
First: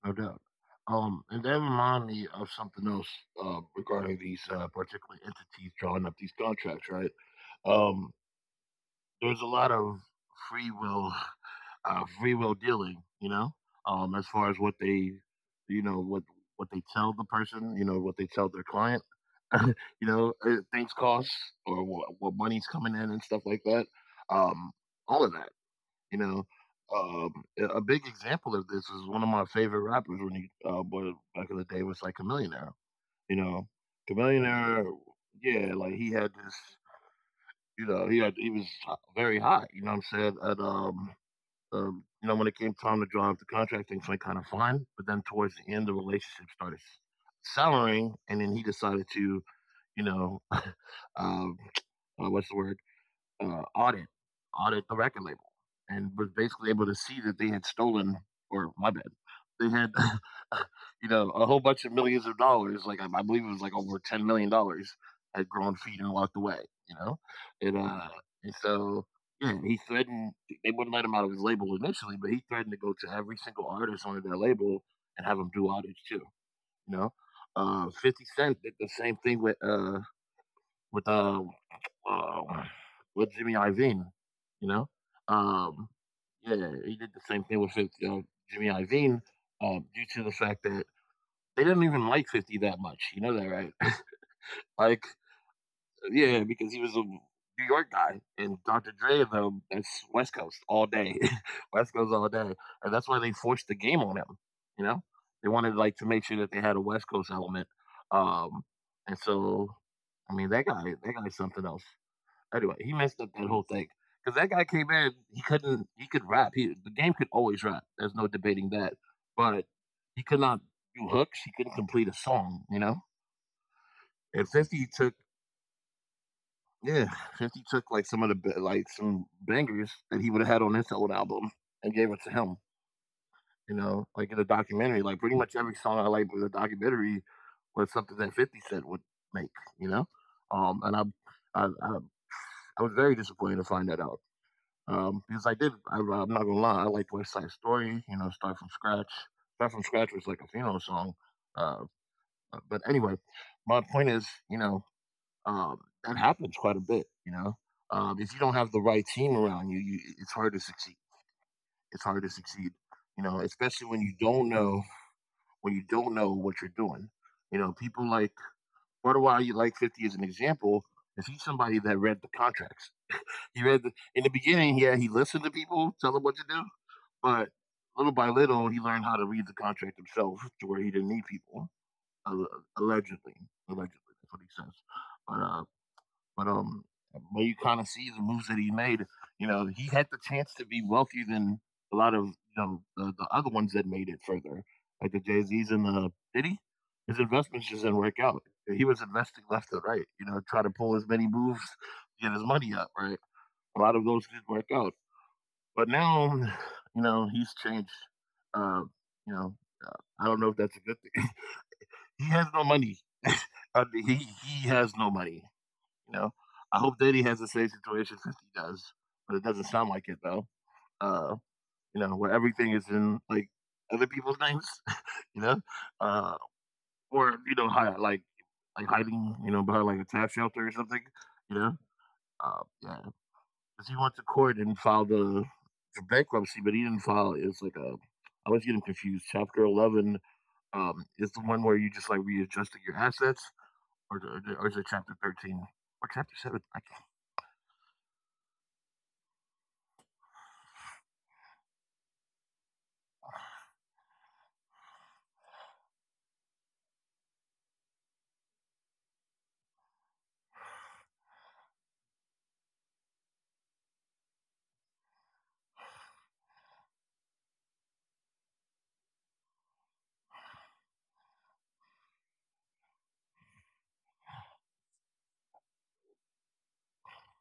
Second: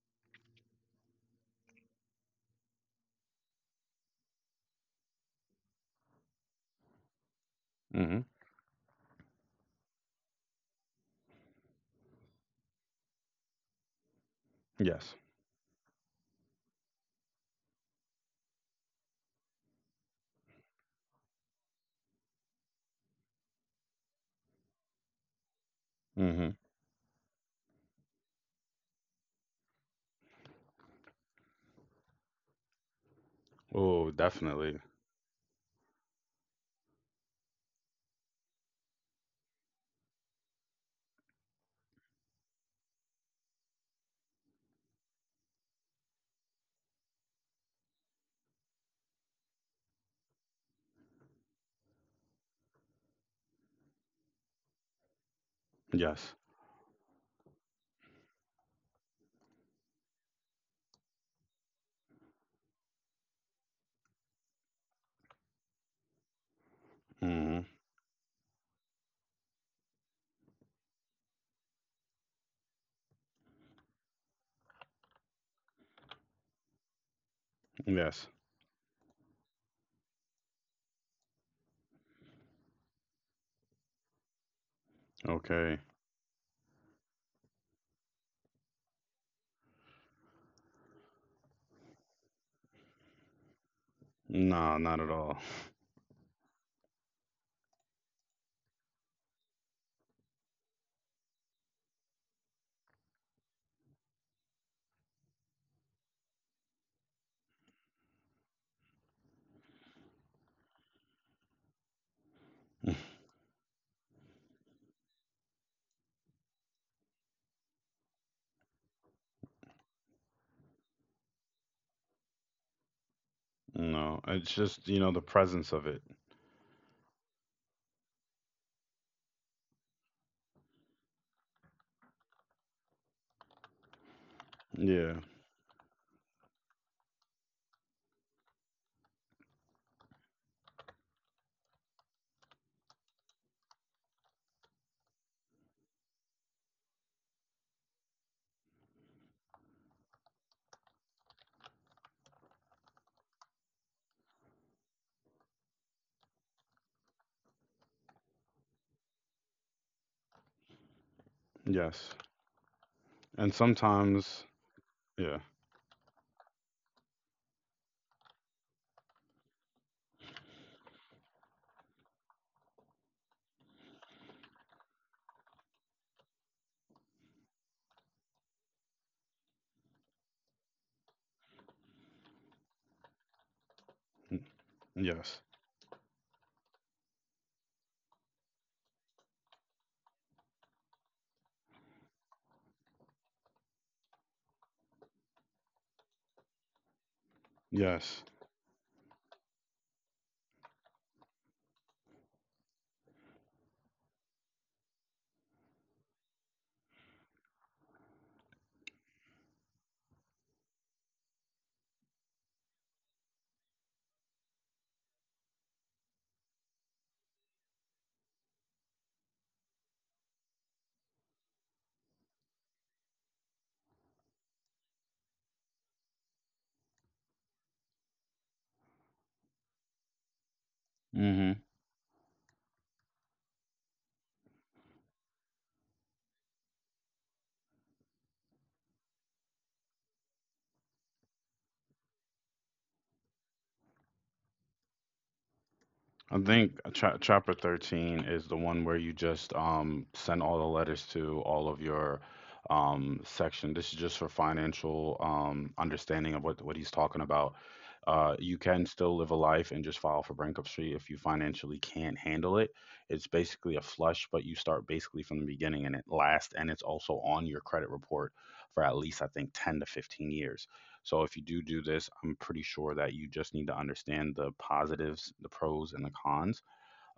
[SPEAKER 2] no doubt. And that remind me of something else regarding these particular entities drawing up these contracts, right? Um,
[SPEAKER 1] Hmm.
[SPEAKER 2] there's a lot of free will, free will dealing, you know, as far as what they,
[SPEAKER 1] Yes.
[SPEAKER 2] you know, what they tell the person, you know, what they tell their client you know, things cost or what money's coming in and stuff like that. Um, all of that, you know.
[SPEAKER 1] Hmm.
[SPEAKER 2] Um, a big example of this is one of my favorite rappers when he was back in the day was like Chameleon Air. You know,
[SPEAKER 1] Oh,
[SPEAKER 2] Chameleon
[SPEAKER 1] definitely.
[SPEAKER 2] Air, yeah, like he had this, you know, he was very hot. You know what I'm saying? At You know, when it came time to draw up the contract, things went kind of fine. But then towards the end, the relationship started souring, and then he decided to you know, um, what's the word? Uh, audit, audit the record label, and was
[SPEAKER 1] Yes.
[SPEAKER 2] basically able to see that they had stolen, or my bad, they had, you know, a whole bunch of millions of dollars. Like I believe it was like over $10 million had grown feet and walked away. You know, and
[SPEAKER 1] Hmm.
[SPEAKER 2] uh, and so yeah, he threatened. They wouldn't let him out of his label initially, but he threatened to go to every single artist on their label and have them do audits too. You know, Fifty
[SPEAKER 1] Yes.
[SPEAKER 2] Cent did the same thing with um um, with Jimmy Iovine, you know. Um,
[SPEAKER 1] Okay.
[SPEAKER 2] yeah, he did the same thing with 50, Jimmy Iovine due to the fact that they didn't even like 50 that much. You know that, right?
[SPEAKER 1] No,
[SPEAKER 2] Like,
[SPEAKER 1] not at all.
[SPEAKER 2] yeah, because he was a New York guy, and Dr. Dre and them, that's West Coast all day, West Coast all day, and that's why they forced the game on him. You know, they wanted like to make sure that they had a West Coast element. Um, and so, I mean, that guy's something else. Anyway, he messed up that whole thing because that guy came in. He couldn't. He could rap. He The game could always rap. There's no debating that. But he could not do hooks. He couldn't complete a song. You know.
[SPEAKER 1] No,
[SPEAKER 2] And
[SPEAKER 1] it's just, you know, the presence of it.
[SPEAKER 2] Yeah, 50 took like some of the like some bangers that he would have had on his old album and gave it to him. You know, like in the documentary, like pretty
[SPEAKER 1] Yeah.
[SPEAKER 2] much every song I liked with the documentary was something that 50 Cent would make. You know, and I, I, I was very disappointed to find that out. Um, because I did. I, well, I'm not gonna lie, I liked West Side Story. You know, start from scratch. Start from scratch was like a funeral song. Uh, but anyway, my point is, you know, um, that happens quite a bit. You know, if you don't have the right team around you, it's hard to succeed. It's hard to
[SPEAKER 1] Yes.
[SPEAKER 2] succeed. You know, especially
[SPEAKER 1] And sometimes,
[SPEAKER 2] when
[SPEAKER 1] yeah.
[SPEAKER 2] you don't know what you're doing. You know, people like Butterwhy, you like 50 as an example. Is he somebody that read the contracts? He read in the beginning, yeah, he listened to people, tell them what to do. But little by little, he learned how to read the contract himself to where he didn't need people. Uh, allegedly, Allegedly, that's what he says.
[SPEAKER 1] Yes.
[SPEAKER 2] But uh,
[SPEAKER 1] Yes.
[SPEAKER 2] but um, but you kind of see the moves that he made. You know, he had the chance to be wealthier than a lot of you know the other ones that made it further, like the Jay Z's and the Diddy. His investments just didn't work out.
[SPEAKER 1] Yes.
[SPEAKER 2] He was investing left and right. You know, try to pull as many moves to get his money up. Right, a lot of those didn't work out. But now, you know, he's changed. Uh, you know, I don't know if that's a good thing. He has no money. I mean, he has no money. You know, I hope that he has the same situation as he does, but it doesn't sound like it though. Uh, you know, where everything is in like other people's names. You know, uh, or you know, hi, like hiding, you know, behind like a tax shelter or something. You know,
[SPEAKER 1] Mhm.
[SPEAKER 2] yeah, 'cause he went to court and filed the bankruptcy, but he didn't file it was like a I was getting confused. Chapter 11, is the one where you just, like, readjusting your assets, or is it chapter 13 or chapter 7?
[SPEAKER 1] I
[SPEAKER 2] I
[SPEAKER 1] think
[SPEAKER 2] can't.
[SPEAKER 1] chapter 13 is the one where you just send all the letters to all of your section. This is just for financial understanding of what he's talking about. You can still live a life and just file for bankruptcy if you financially can't handle it. It's basically a flush, but you start basically from the beginning and it lasts, and it's also on your credit report for at least, I think, 10 to 15 years. So if you do this, I'm pretty sure that you just need to understand the positives, the pros, and the cons,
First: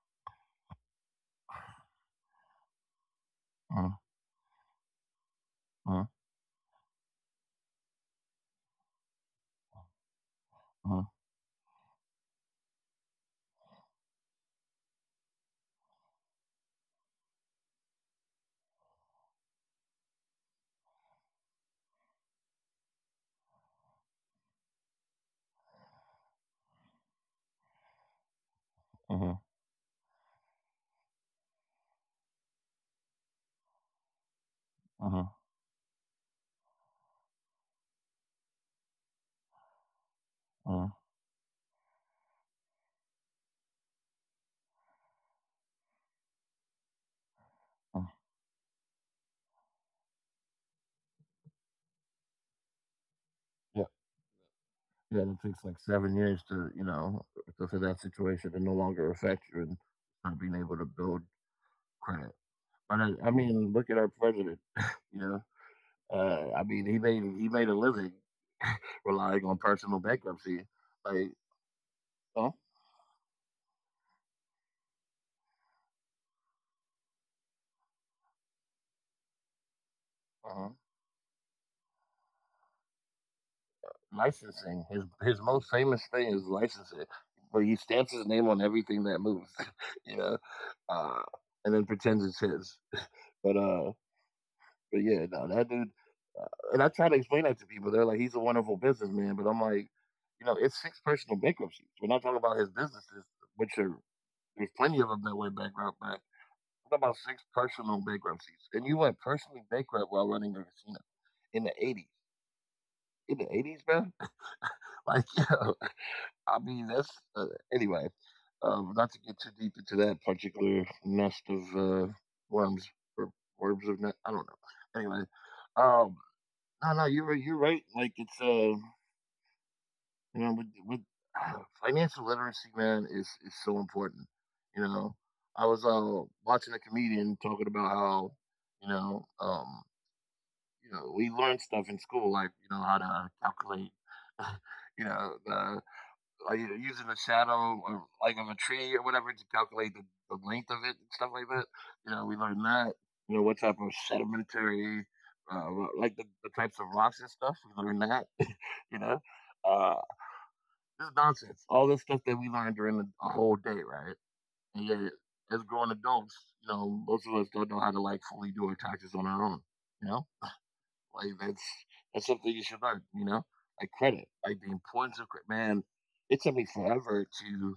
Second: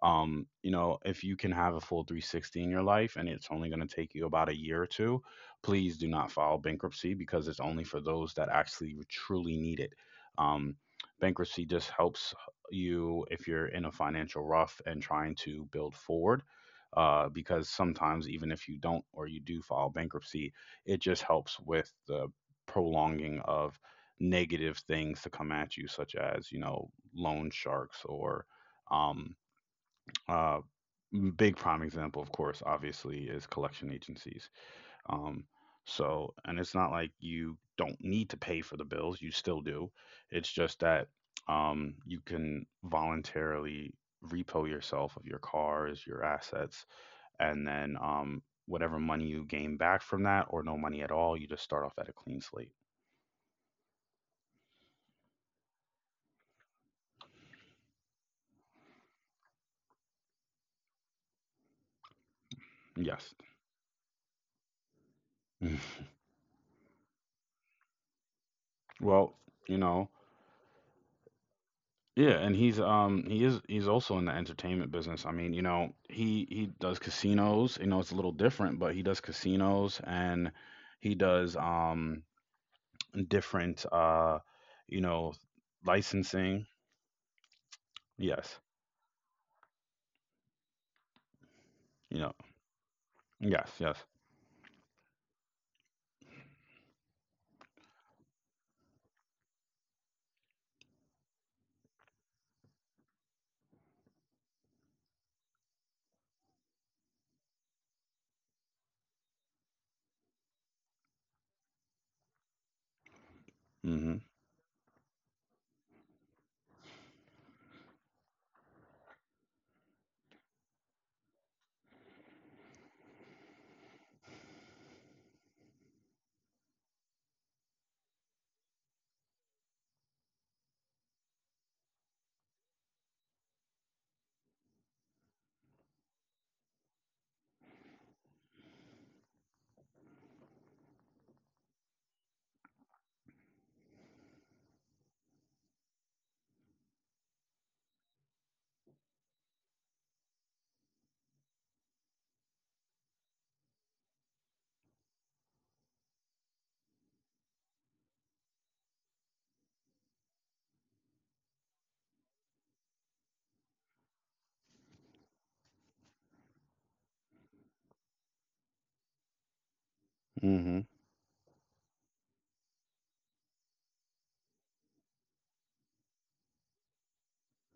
[SPEAKER 1] if you can have a full 360 in your life and it's only going to
[SPEAKER 2] Mhm.
[SPEAKER 1] take you about a year or two. Please
[SPEAKER 2] Uh
[SPEAKER 1] do not file bankruptcy because it's only for those that actually truly need it. um
[SPEAKER 2] mhm.
[SPEAKER 1] Bankruptcy just helps you if you're in a financial rough and trying to build forward, because sometimes even if you don't or you do file bankruptcy, it just helps with the prolonging of negative things to come at you, such as, loan sharks, or
[SPEAKER 2] Uh
[SPEAKER 1] um, uh, big prime example, of course, obviously, is collection agencies.
[SPEAKER 2] mhm.
[SPEAKER 1] Um, so, and it's not like you don't need to pay for the bills, you still do. It's just
[SPEAKER 2] Uh
[SPEAKER 1] that, you can voluntarily repo yourself of your cars, your assets, and then,
[SPEAKER 2] mhm.
[SPEAKER 1] whatever money you gain back from that, or no money at all, you just start off at a clean slate.
[SPEAKER 2] Yeah, yeah, it takes, like, 7 years to, you know, to for that situation to no longer affect you and not being able to build credit. But I
[SPEAKER 1] Yes.
[SPEAKER 2] mean, look at our president, you know? I mean, he made a living
[SPEAKER 1] Well,
[SPEAKER 2] relying on
[SPEAKER 1] you
[SPEAKER 2] personal
[SPEAKER 1] know,
[SPEAKER 2] bankruptcy. Like,
[SPEAKER 1] yeah,
[SPEAKER 2] oh,
[SPEAKER 1] and he's he is he's also in the entertainment business. I mean, he does casinos. It's a little different, but he does casinos, and
[SPEAKER 2] uh-huh.
[SPEAKER 1] he does, different,
[SPEAKER 2] Licensing.
[SPEAKER 1] you know
[SPEAKER 2] His most famous thing is
[SPEAKER 1] licensing.
[SPEAKER 2] licensing, but he stamps his name on
[SPEAKER 1] Yes.
[SPEAKER 2] everything that moves, you know, uh, and then
[SPEAKER 1] You know.
[SPEAKER 2] pretends it's his.
[SPEAKER 1] Yes.
[SPEAKER 2] But
[SPEAKER 1] Yes.
[SPEAKER 2] uh, but yeah, no, that dude. Uh, and I try to explain that to people. They're like, he's a wonderful businessman, but I'm like, you know, it's six personal bankruptcies. We're not talking about his businesses, which are there's plenty of them that went bankrupt. Back. What about six personal bankruptcies? And you went personally bankrupt while running a casino in the '80s. In the '80s, man?
[SPEAKER 1] Mhm.
[SPEAKER 2] Like, you know, I mean, that's uh, anyway. Not to get too deep into that particular nest of worms or worms of net. I don't know. Anyway, um, no, no, you're right, you're right. Like it's you know, with financial literacy, man, is so important. You know, I was watching a comedian talking about how you know um you know we learn stuff in school like you know how to calculate you know the are using the shadow or like of a tree or whatever to calculate the length of it and stuff like that? You know, we learned that. You know, what type of sedimentary, uh, like the types of rocks and stuff. We learned that. You know, uh, this nonsense. All this stuff that we learned during a whole day, right? And yet, as grown adults, you know, most of us don't know how to like fully do our taxes on our own. You know,
[SPEAKER 1] Mhm.
[SPEAKER 2] like that's something you should learn. You know, like credit, like the importance of credit. Man, it took me forever to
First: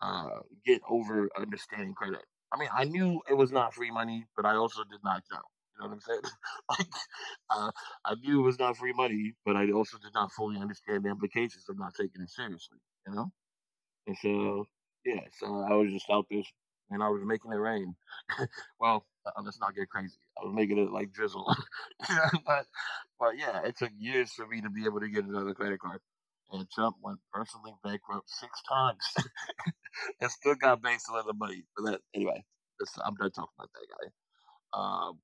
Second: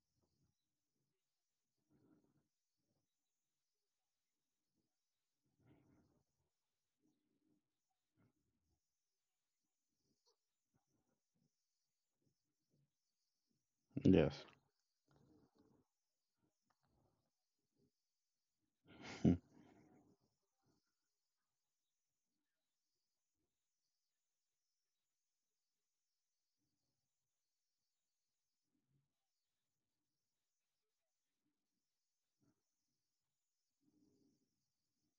[SPEAKER 2] uh, get over understanding credit. I mean, I knew it was not free money, but I also did not know. You know what I'm saying? Like, uh, I knew it was not free money, but I also did not fully understand the implications of not taking it seriously. You know, and
[SPEAKER 1] Yes.
[SPEAKER 2] so yeah, so I was just out there, and I was making it rain. Well,
[SPEAKER 1] Hmm.
[SPEAKER 2] let's not get crazy. I was making it like drizzle, you know, but yeah, it took years for me to be able to get another credit card. And Trump went personally bankrupt six times. And still got banks a lot of money. But that, anyway, that's, I'm done talking about that guy. Um,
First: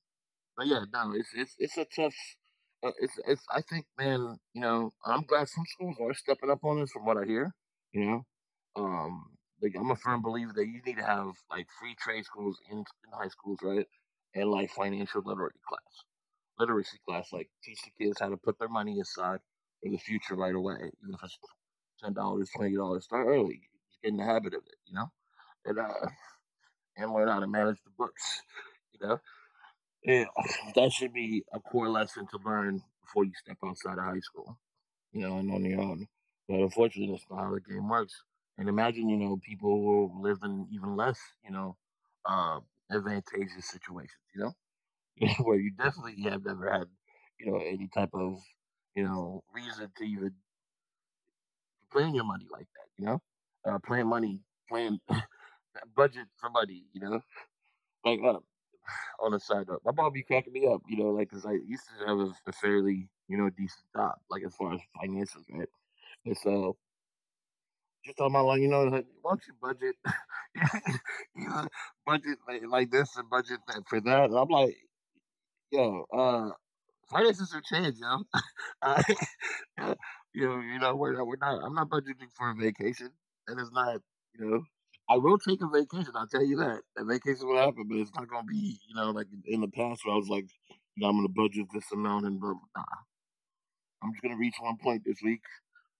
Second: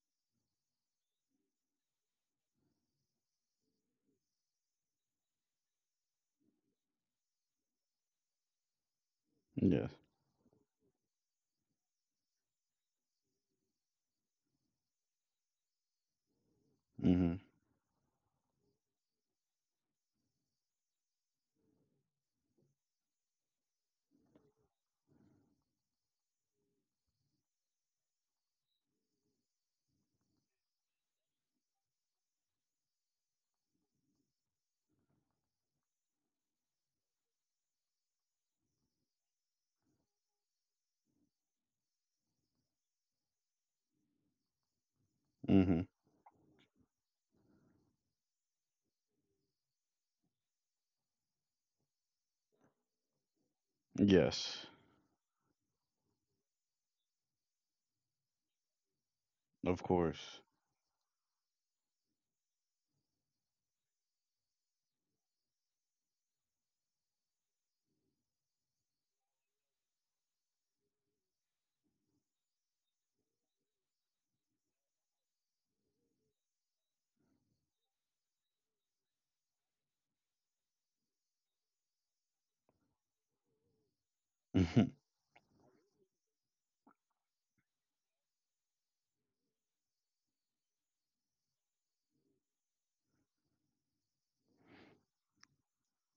[SPEAKER 2] but yeah, no, it's a tough. It's it's. I think, man, you know, I'm glad some schools are stepping up on this, from what I hear. You know, um, like
[SPEAKER 1] Yes.
[SPEAKER 2] I'm a firm believer that you need to have like free trade schools in high schools, right? And like financial literacy class,
[SPEAKER 1] Mhm.
[SPEAKER 2] like teach the kids how to put their money aside for the future right away, even if it's $10, $20. Start early, get in the habit of it. And uh, and learn how to manage the books. You know, and that should be a core lesson to learn before you step outside of high school. And on your own. But unfortunately, that's not how the game works. And imagine, people who live in even less, you know, uh, advantageous situations. Where you
[SPEAKER 1] Mhm.
[SPEAKER 2] definitely have never had, any type of, reason to even plan your money like that. Plan money,
[SPEAKER 1] Yes.
[SPEAKER 2] plan budget for money. Like on a side
[SPEAKER 1] Of
[SPEAKER 2] note, my mom be
[SPEAKER 1] course.
[SPEAKER 2] cracking me up, like, cause I used to have a fairly, decent job, like as far as finances, right? And so just on my line, like, why don't you budget, you know, budget like this and budget that for that? And I'm like, yo, artists are trans, yo. I, we're not. I'm not budgeting for a vacation. That is not, you know.
[SPEAKER 1] Mhm.
[SPEAKER 2] I will take a vacation. I'll tell you that. A vacation will happen, but it's not going to be, like in the past where I was like, I'm going to budget this amount and blah, blah, blah. I'm just going to reach one point this week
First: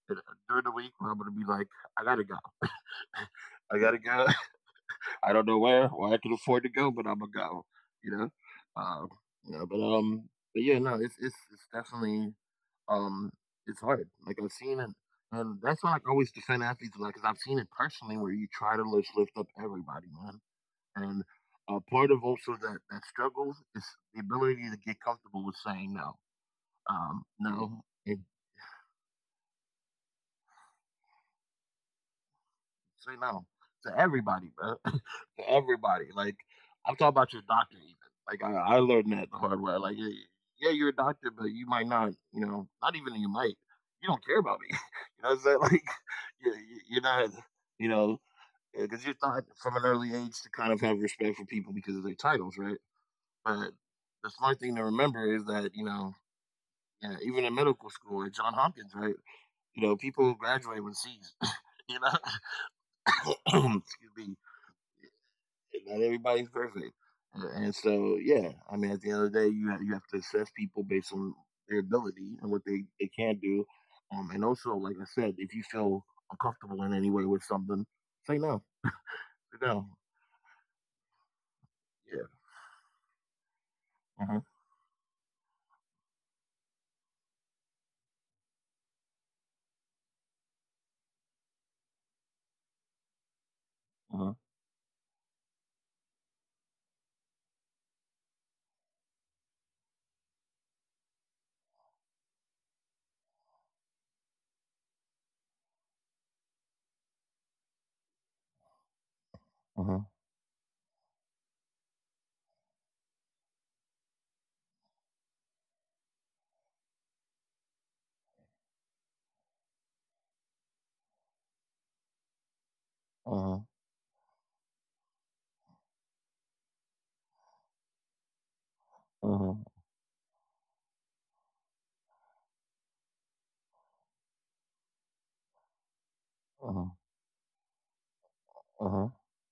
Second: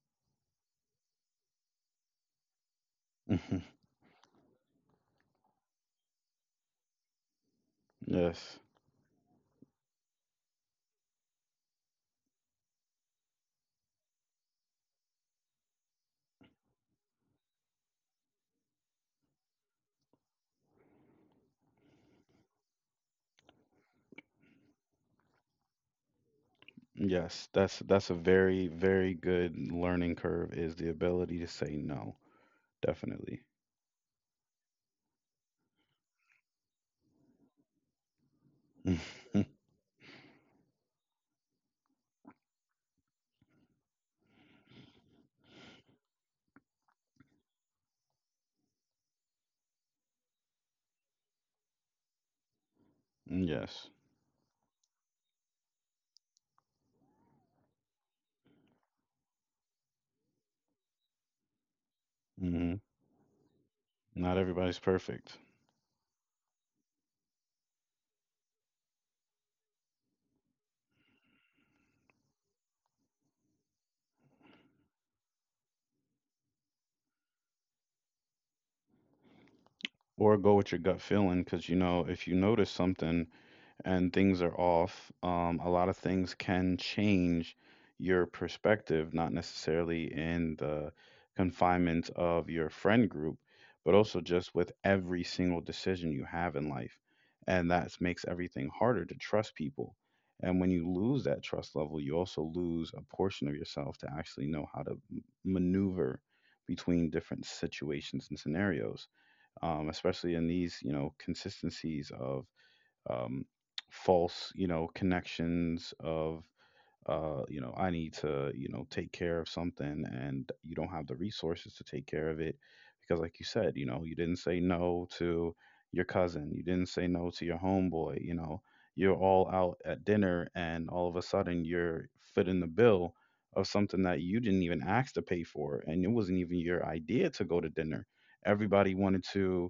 [SPEAKER 2] and during the week where I'm going to be like, I got to go.
[SPEAKER 1] Mhm.
[SPEAKER 2] I got to go. I don't know where I can afford to go, but I'm gonna go. You know,
[SPEAKER 1] Yes.
[SPEAKER 2] um, you know, but um, but yeah, no, it's definitely. um, it's hard. Like I've seen it, and that's why I always defend athletes a lot because I've seen it personally where you try to lift up everybody, man. And part of also that struggle is the ability to get comfortable with saying no. Um,
[SPEAKER 1] Yes. That's
[SPEAKER 2] no,
[SPEAKER 1] a very, very good learning curve, is the ability to say no.
[SPEAKER 2] say no
[SPEAKER 1] Definitely.
[SPEAKER 2] to everybody, bro. To everybody. Like I'm talking about your doctor, even. Like I learned that the hard way. Like yeah, yeah, you're a doctor, but you might not. Not even you might. You don't care about me. You know what I'm saying? Like you, are not. You know, because you're taught from an early age to kind of have respect for people because of their titles, right? But
[SPEAKER 1] Yes.
[SPEAKER 2] the smart thing to remember is that, yeah, even in medical school at John Hopkins, right? You know, people graduate with C's. you know,
[SPEAKER 1] Hmm.
[SPEAKER 2] excuse me.
[SPEAKER 1] Not everybody's perfect.
[SPEAKER 2] And not everybody's perfect. And so, yeah, I mean, at the end of the day, you have to assess people based on their ability and what they can do. And also, like I said, if you feel uncomfortable in any way with something, say no. Say no.
[SPEAKER 1] Or go with your gut feeling because, if you
[SPEAKER 2] Yeah.
[SPEAKER 1] notice something, and things
[SPEAKER 2] Uh
[SPEAKER 1] are
[SPEAKER 2] huh.
[SPEAKER 1] off, a lot of things can change your perspective, not necessarily in the confinement of your friend group, but also
[SPEAKER 2] Uh
[SPEAKER 1] just
[SPEAKER 2] huh.
[SPEAKER 1] with every single decision you have in life. And that makes everything harder to trust people. And when you lose that trust level, you also lose a portion of yourself to actually know how to maneuver between different situations and scenarios,
[SPEAKER 2] Uh huh.
[SPEAKER 1] especially in these, consistencies of, um, false, connections of, I need to, take care of something, and you don't have the resources to take care of it. Because, like you said,
[SPEAKER 2] Uh
[SPEAKER 1] you didn't say no to your cousin, you didn't say no to your homeboy, you know, you're all
[SPEAKER 2] huh.
[SPEAKER 1] out at dinner and all of a sudden you're footing the bill of something that you didn't even ask to pay for, and it wasn't even your
[SPEAKER 2] Uh huh.
[SPEAKER 1] idea to go to dinner. Everybody
[SPEAKER 2] Uh huh.
[SPEAKER 1] wanted to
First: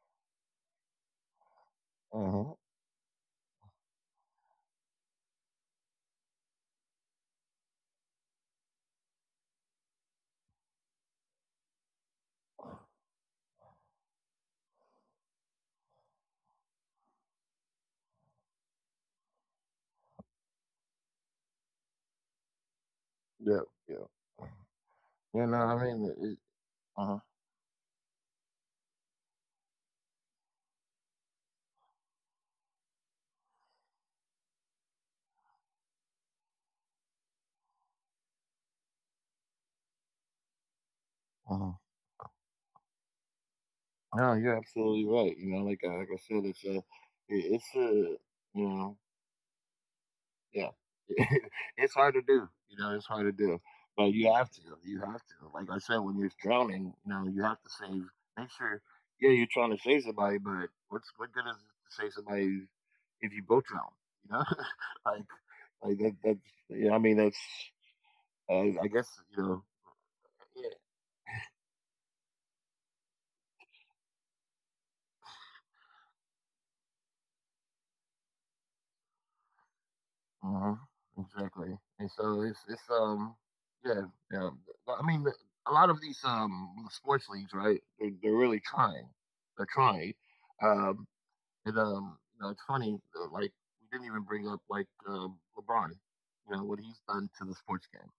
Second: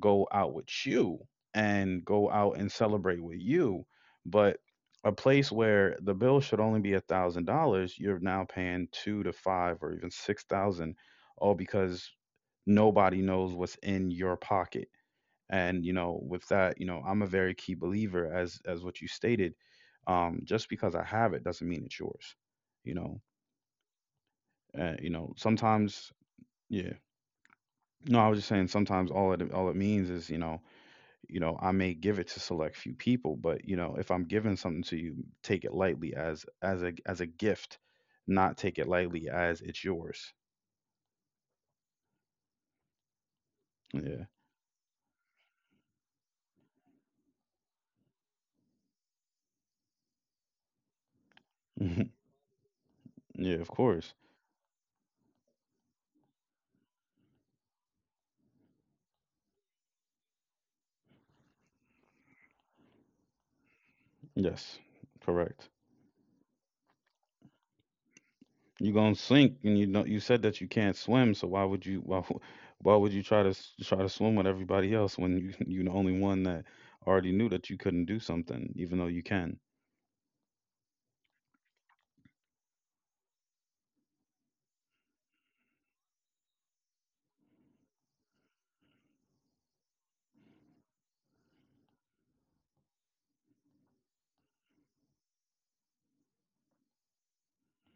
[SPEAKER 1] go out with you and go
[SPEAKER 2] Uh-huh.
[SPEAKER 1] out and celebrate with you. But a place where the bill should only be $1,000, you're now paying two to five or even 6,000, all because nobody knows what's in your pocket. And you know, with that, I'm a very key believer, as what you stated. Just because I have it doesn't mean it's yours. You know,
[SPEAKER 2] Yeah. Yeah.
[SPEAKER 1] uh, you know,
[SPEAKER 2] You know what I mean?
[SPEAKER 1] sometimes, yeah.
[SPEAKER 2] Uh-huh.
[SPEAKER 1] No, I was just saying, sometimes all it means is, I may give it to select few people, but if I'm giving something to you, take it lightly as, as a gift, not take it lightly as it's yours.
[SPEAKER 2] Uh-huh.
[SPEAKER 1] Yeah.
[SPEAKER 2] No, you're absolutely right. Like I said, it's a, you know, yeah. It's
[SPEAKER 1] Mhm.
[SPEAKER 2] hard to do. It's hard to do.
[SPEAKER 1] Yeah, of
[SPEAKER 2] But
[SPEAKER 1] course.
[SPEAKER 2] you have to. You have to. Like I said, when you're drowning, you have to save. Make sure, yeah, you're trying to save somebody, but what good is it to save somebody if you both drown? You know,
[SPEAKER 1] Yes.
[SPEAKER 2] like,
[SPEAKER 1] Correct.
[SPEAKER 2] like that. That's yeah. I mean, that's. I
[SPEAKER 1] You're
[SPEAKER 2] guess
[SPEAKER 1] gonna
[SPEAKER 2] you
[SPEAKER 1] sink,
[SPEAKER 2] know.
[SPEAKER 1] and you know you said that
[SPEAKER 2] Yeah.
[SPEAKER 1] you can't swim, so why would you? Why, why would you try to try to swim with everybody else when you, you're the only one that already knew that you couldn't do something, even though you can.
[SPEAKER 2] uh Exactly. And so it's yeah, yeah. But, I mean, a lot of these sports leagues, right? They're really trying. They're trying. Um, And, it's funny, like, we didn't even bring up, like, LeBron, what he's done to the sports game,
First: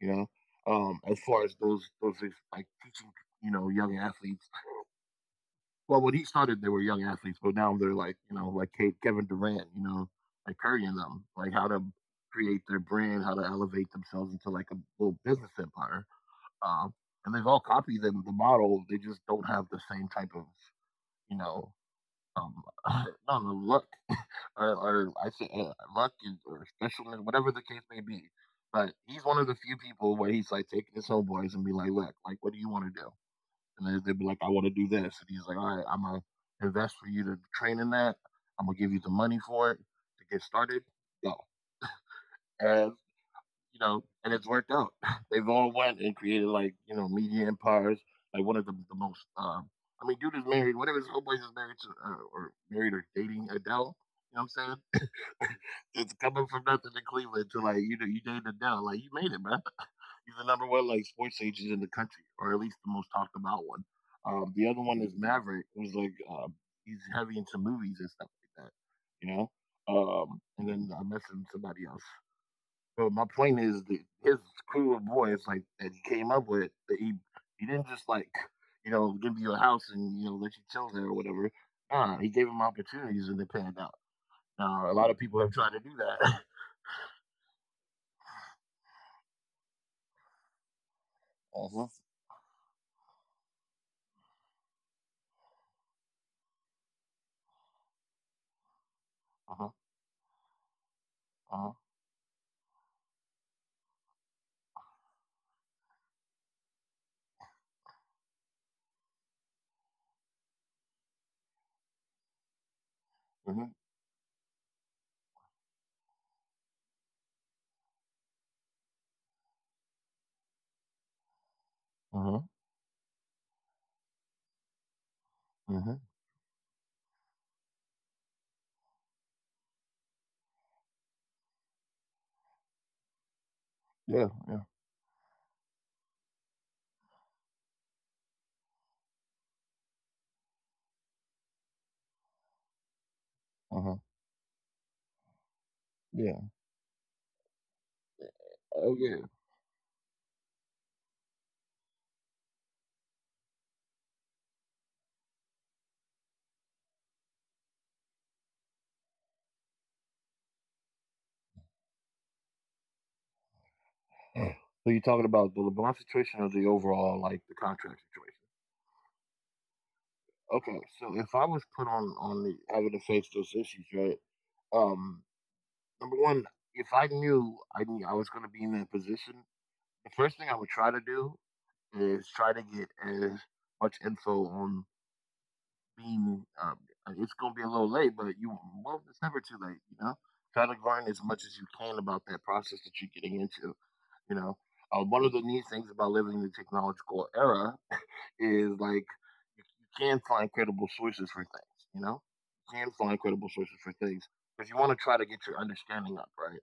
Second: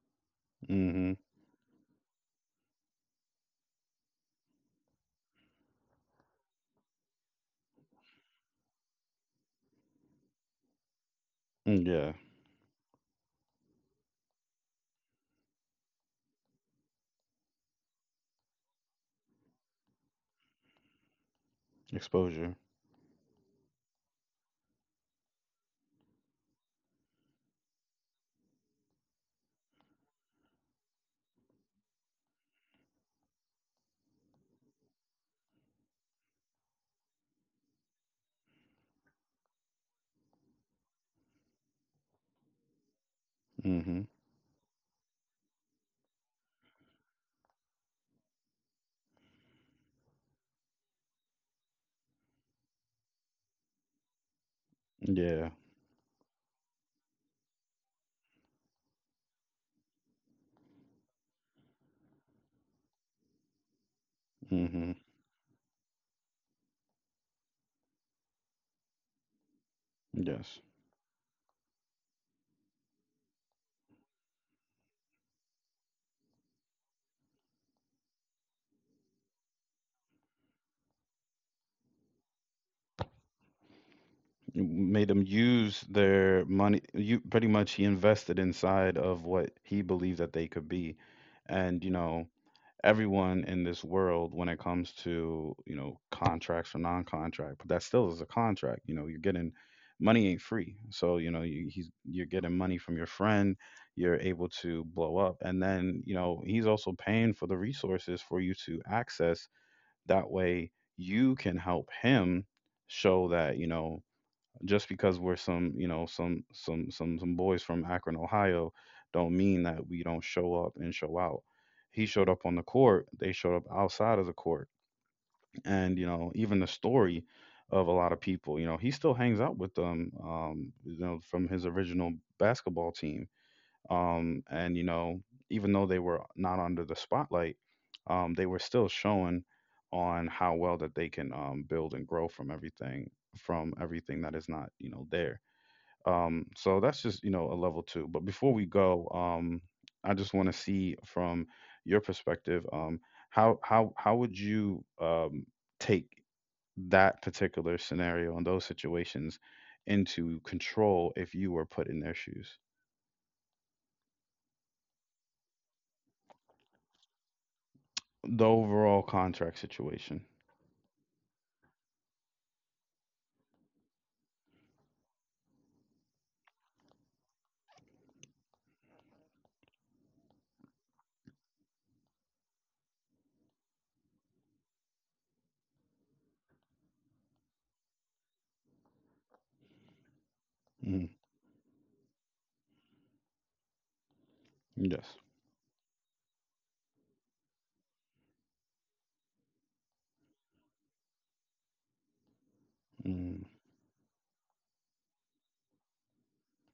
[SPEAKER 2] you know, as
[SPEAKER 1] Mm-hmm.
[SPEAKER 2] far as like, teaching, young athletes. Well, when he started, they were young athletes, but now they're like, like Kevin Durant, like Curry and them, like how to
[SPEAKER 1] Mm, yeah.
[SPEAKER 2] create their brand, how to elevate themselves into, like, a little business empire. Um, and they've all copied them, the model. They just don't have the same type of, you know, um,
[SPEAKER 1] Exposure.
[SPEAKER 2] I don't know, luck or I say, luck is or specialness, whatever the case may be. But he's one of the few people where he's like taking his homeboys and be like, look, like, what do you want to do? And then they'd be like, I want to do this. And he's like, all right, I'm going to invest for you to train in that. I'm going to give you the money for it to get started. Go. And you know,
[SPEAKER 1] Mm-hmm.
[SPEAKER 2] and it's worked out. They've all went and created like media empires. Like one of the most, I mean, dude is married. One of his homeboys is married to, or married or dating Adele. You know what I'm saying?
[SPEAKER 1] Yeah.
[SPEAKER 2] It's coming from nothing in Cleveland to like you dated Adele. Like you made it, man. He's the number one like sports agent in the country, or at least the most talked about one. The other
[SPEAKER 1] Mm-hmm.
[SPEAKER 2] one is Maverick, who's like he's heavy into movies and stuff like that. You know. Um,
[SPEAKER 1] Yes.
[SPEAKER 2] and then I mentioned somebody else. So my point is that his crew of boys, like that he came up with, that he didn't just like give you a house and let you chill there or whatever. Nah, he gave him opportunities and they panned out.
[SPEAKER 1] Made
[SPEAKER 2] Now a
[SPEAKER 1] him
[SPEAKER 2] lot of people have
[SPEAKER 1] use
[SPEAKER 2] tried to do
[SPEAKER 1] their
[SPEAKER 2] that.
[SPEAKER 1] money. You pretty much, he invested inside of what he believed that they could be, and you
[SPEAKER 2] Uh-huh.
[SPEAKER 1] know, everyone in this world, when it comes to, you know, contracts or non-contract, but that still is a contract. You know, you're getting
[SPEAKER 2] Uh-huh.
[SPEAKER 1] money. Ain't free, so you know,
[SPEAKER 2] Uh-huh.
[SPEAKER 1] you're getting money from your friend. You're able to blow up, and then you know, he's also paying for the resources for you to access. That way you can help him show that, you
[SPEAKER 2] Mhm,
[SPEAKER 1] know, just because we're some, you know, some boys from Akron, Ohio, don't mean that we don't show up and show out. He showed up
[SPEAKER 2] mhm,
[SPEAKER 1] on the court. They showed up outside of the court,
[SPEAKER 2] mhm.
[SPEAKER 1] and you know, even the story of a lot of people. You know, he still hangs out with them. You know, from his original basketball team.
[SPEAKER 2] Yeah.
[SPEAKER 1] Um,
[SPEAKER 2] Yeah.
[SPEAKER 1] and you know, even though they were not under the spotlight, they were still showing on how well that they can, build and grow from everything,
[SPEAKER 2] Uh-huh.
[SPEAKER 1] that is not, you know, there.
[SPEAKER 2] Yeah.
[SPEAKER 1] So that's just, you know, a level two. But before we
[SPEAKER 2] Oh
[SPEAKER 1] go,
[SPEAKER 2] yeah.
[SPEAKER 1] I just want to see from your perspective, how would you, take that particular scenario and those situations into control, if you were put in their shoes?
[SPEAKER 2] So you're talking about the LeBron situation or the overall like the contract situation?
[SPEAKER 1] The overall contract situation.
[SPEAKER 2] Okay, so if I was put on the having to face those issues, right? Um, number one, if I knew I was going to be in that position, the first thing I would try to do is try to get as much info on being. It's going to be a little late, but you well, it's never too late. Try to learn
[SPEAKER 1] Mm,
[SPEAKER 2] as much as you can about that process that you're getting into. You know,
[SPEAKER 1] yes.
[SPEAKER 2] One of the neat things about living in the technological era is like you can find credible sources for things, you know? You can find
[SPEAKER 1] Mm,
[SPEAKER 2] credible sources for things because you want to try to get your understanding up, right?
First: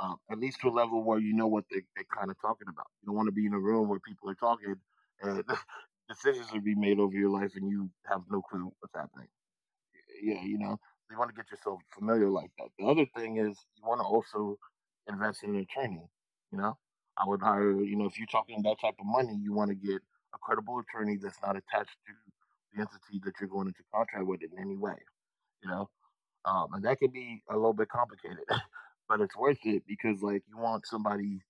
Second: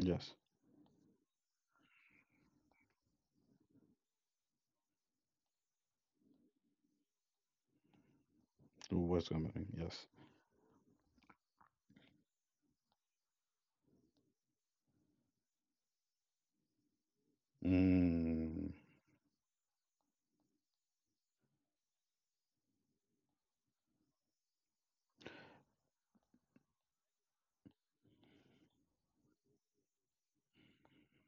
[SPEAKER 2] At least to a level where you know what they're kind of talking about. You don't want to be in a room where people are talking and decisions are being made over your life and you have no clue what's happening.
[SPEAKER 1] What's coming? Yes.
[SPEAKER 2] Yeah, you want to get yourself familiar like that. The other thing is you want to also invest in your attorney. You know, I would hire, if you're talking that
[SPEAKER 1] Mm,
[SPEAKER 2] type of money, you want to get a credible attorney that's not attached to the entity that you're going into contract with in any way. You know, and that can be a little bit complicated, but it's worth it because like you want somebody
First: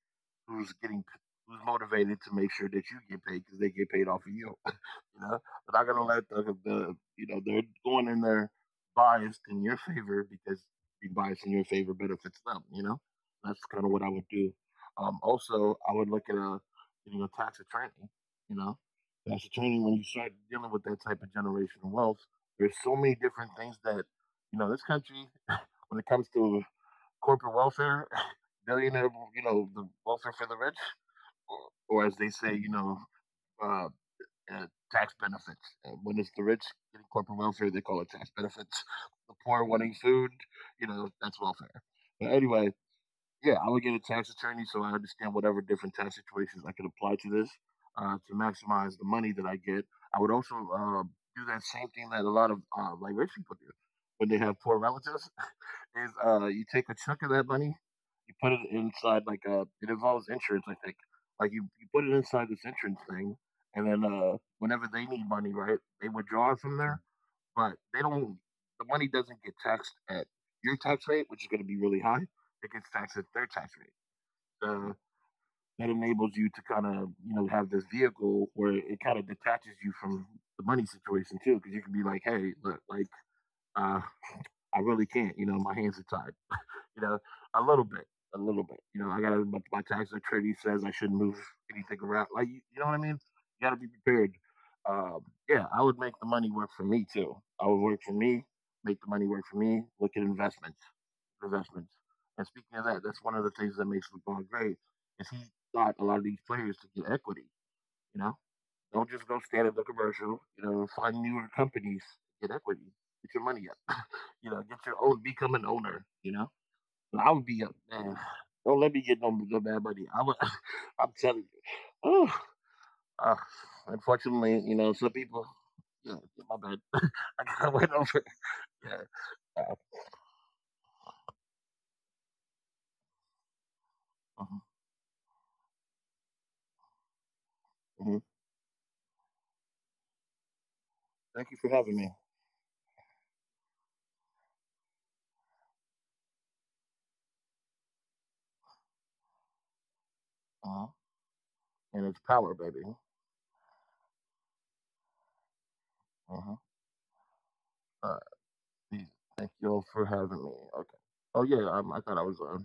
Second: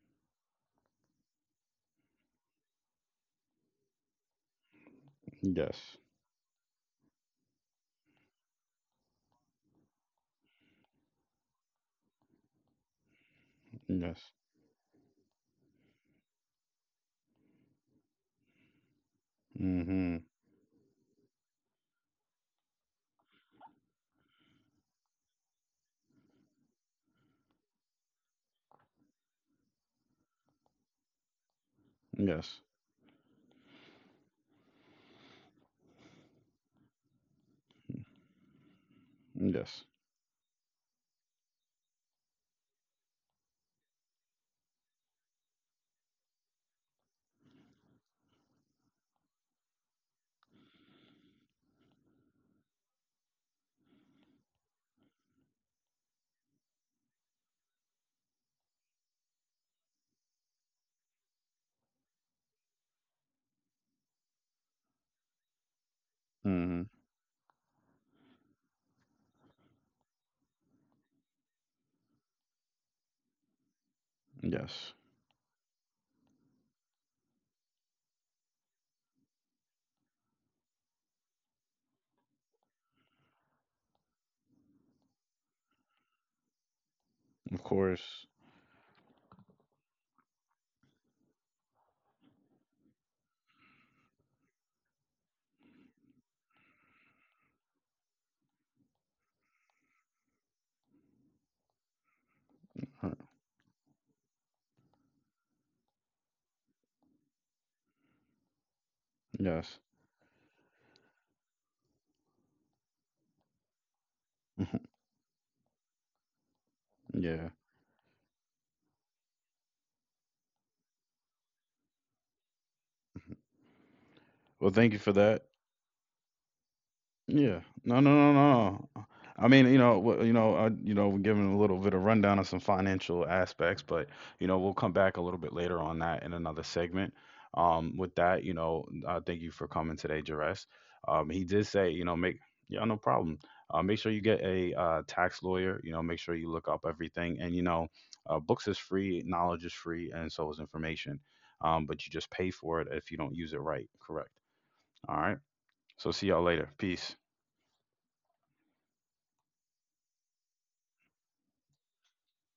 [SPEAKER 2] who's getting who's motivated to make sure that you get paid because they get paid off of you you know. But I
[SPEAKER 1] yes.
[SPEAKER 2] gotta let they're going in there biased in your favor because being biased in your favor benefits them. That's kind of what I
[SPEAKER 1] Yes.
[SPEAKER 2] would do. Also, I would look at a getting a tax attorney. You know, Tax attorney when you
[SPEAKER 1] Mm-hmm.
[SPEAKER 2] start dealing with that type of generational wealth, there's so many different things that this country when it comes to corporate welfare, billionaire, the welfare for the rich, or as they say,
[SPEAKER 1] Yes.
[SPEAKER 2] uh, uh, tax benefits. And when it's the rich getting corporate welfare, they call it tax benefits. The poor
[SPEAKER 1] Yes.
[SPEAKER 2] wanting food, that's welfare. But anyway, yeah, I would get a tax attorney so I understand whatever different tax situations I could apply to this to maximize the money that I get. I would also do that same thing that a lot of like rich people do when they have poor relatives is you take a chunk of that money, you put it inside like a it involves insurance, I think. Like you put it inside this insurance thing, and then whenever they need money, right, they withdraw it from
[SPEAKER 1] Mm-hmm.
[SPEAKER 2] there, but they don't. The money doesn't get taxed at your tax rate, which is going to be really high. It gets taxed at their tax rate.
[SPEAKER 1] Yes.
[SPEAKER 2] So that enables you to kind of have this vehicle where it kind of detaches you from the money situation too, because you can be like, hey, look, like uh, I really can't. My hands are tied, you know, a
[SPEAKER 1] Of
[SPEAKER 2] little bit,
[SPEAKER 1] course.
[SPEAKER 2] a little bit. I got to my tax attorney says I shouldn't move anything around. Like, you know what I mean? You got to be prepared. Um, yeah, I would make the money work for me too. I would work for me, make the money work for me. Look at investments, investments. And speaking of that,
[SPEAKER 1] Huh.
[SPEAKER 2] that's one of the things that makes LeBron great is he got a lot of these players to get equity. You know, don't just go stand at
[SPEAKER 1] Yes.
[SPEAKER 2] the commercial. You know, find newer companies get equity. Get your money up. You know, get your own, become an owner. You know, I would
[SPEAKER 1] Yeah.
[SPEAKER 2] be up, man. Don't let me get no, no bad money. I would, I'm telling you. Ooh, uh, unfortunately,
[SPEAKER 1] Well,
[SPEAKER 2] you
[SPEAKER 1] thank
[SPEAKER 2] know,
[SPEAKER 1] you
[SPEAKER 2] some
[SPEAKER 1] for
[SPEAKER 2] people.
[SPEAKER 1] that.
[SPEAKER 2] Yeah, yeah, my bad. I
[SPEAKER 1] Yeah.
[SPEAKER 2] gotta wait
[SPEAKER 1] No, no,
[SPEAKER 2] over.
[SPEAKER 1] no, no,
[SPEAKER 2] Yeah.
[SPEAKER 1] no. I mean,
[SPEAKER 2] Uh,
[SPEAKER 1] you know, you know, you know, we're giving a little bit of rundown on some financial aspects, but you know,
[SPEAKER 2] mhm,
[SPEAKER 1] we'll come back a little bit later on that in another segment. With
[SPEAKER 2] mhm.
[SPEAKER 1] that, you know, thank you for coming today, Jerez. He
[SPEAKER 2] Thank you
[SPEAKER 1] did
[SPEAKER 2] for
[SPEAKER 1] say,
[SPEAKER 2] having
[SPEAKER 1] you
[SPEAKER 2] me.
[SPEAKER 1] know, make, yeah, no problem. Make sure you get a, tax lawyer. You know, make sure you look up everything, and you know, books is free, knowledge is free, and so is
[SPEAKER 2] Uh-huh.
[SPEAKER 1] information. But
[SPEAKER 2] And
[SPEAKER 1] you
[SPEAKER 2] it's
[SPEAKER 1] just pay
[SPEAKER 2] power,
[SPEAKER 1] for
[SPEAKER 2] baby.
[SPEAKER 1] it if you don't use it right. Correct. All right. So see y'all
[SPEAKER 2] Uh-huh.
[SPEAKER 1] later. Peace.
[SPEAKER 2] Uh, yeah. Thank you all for having me. Okay. Oh yeah, I thought I was.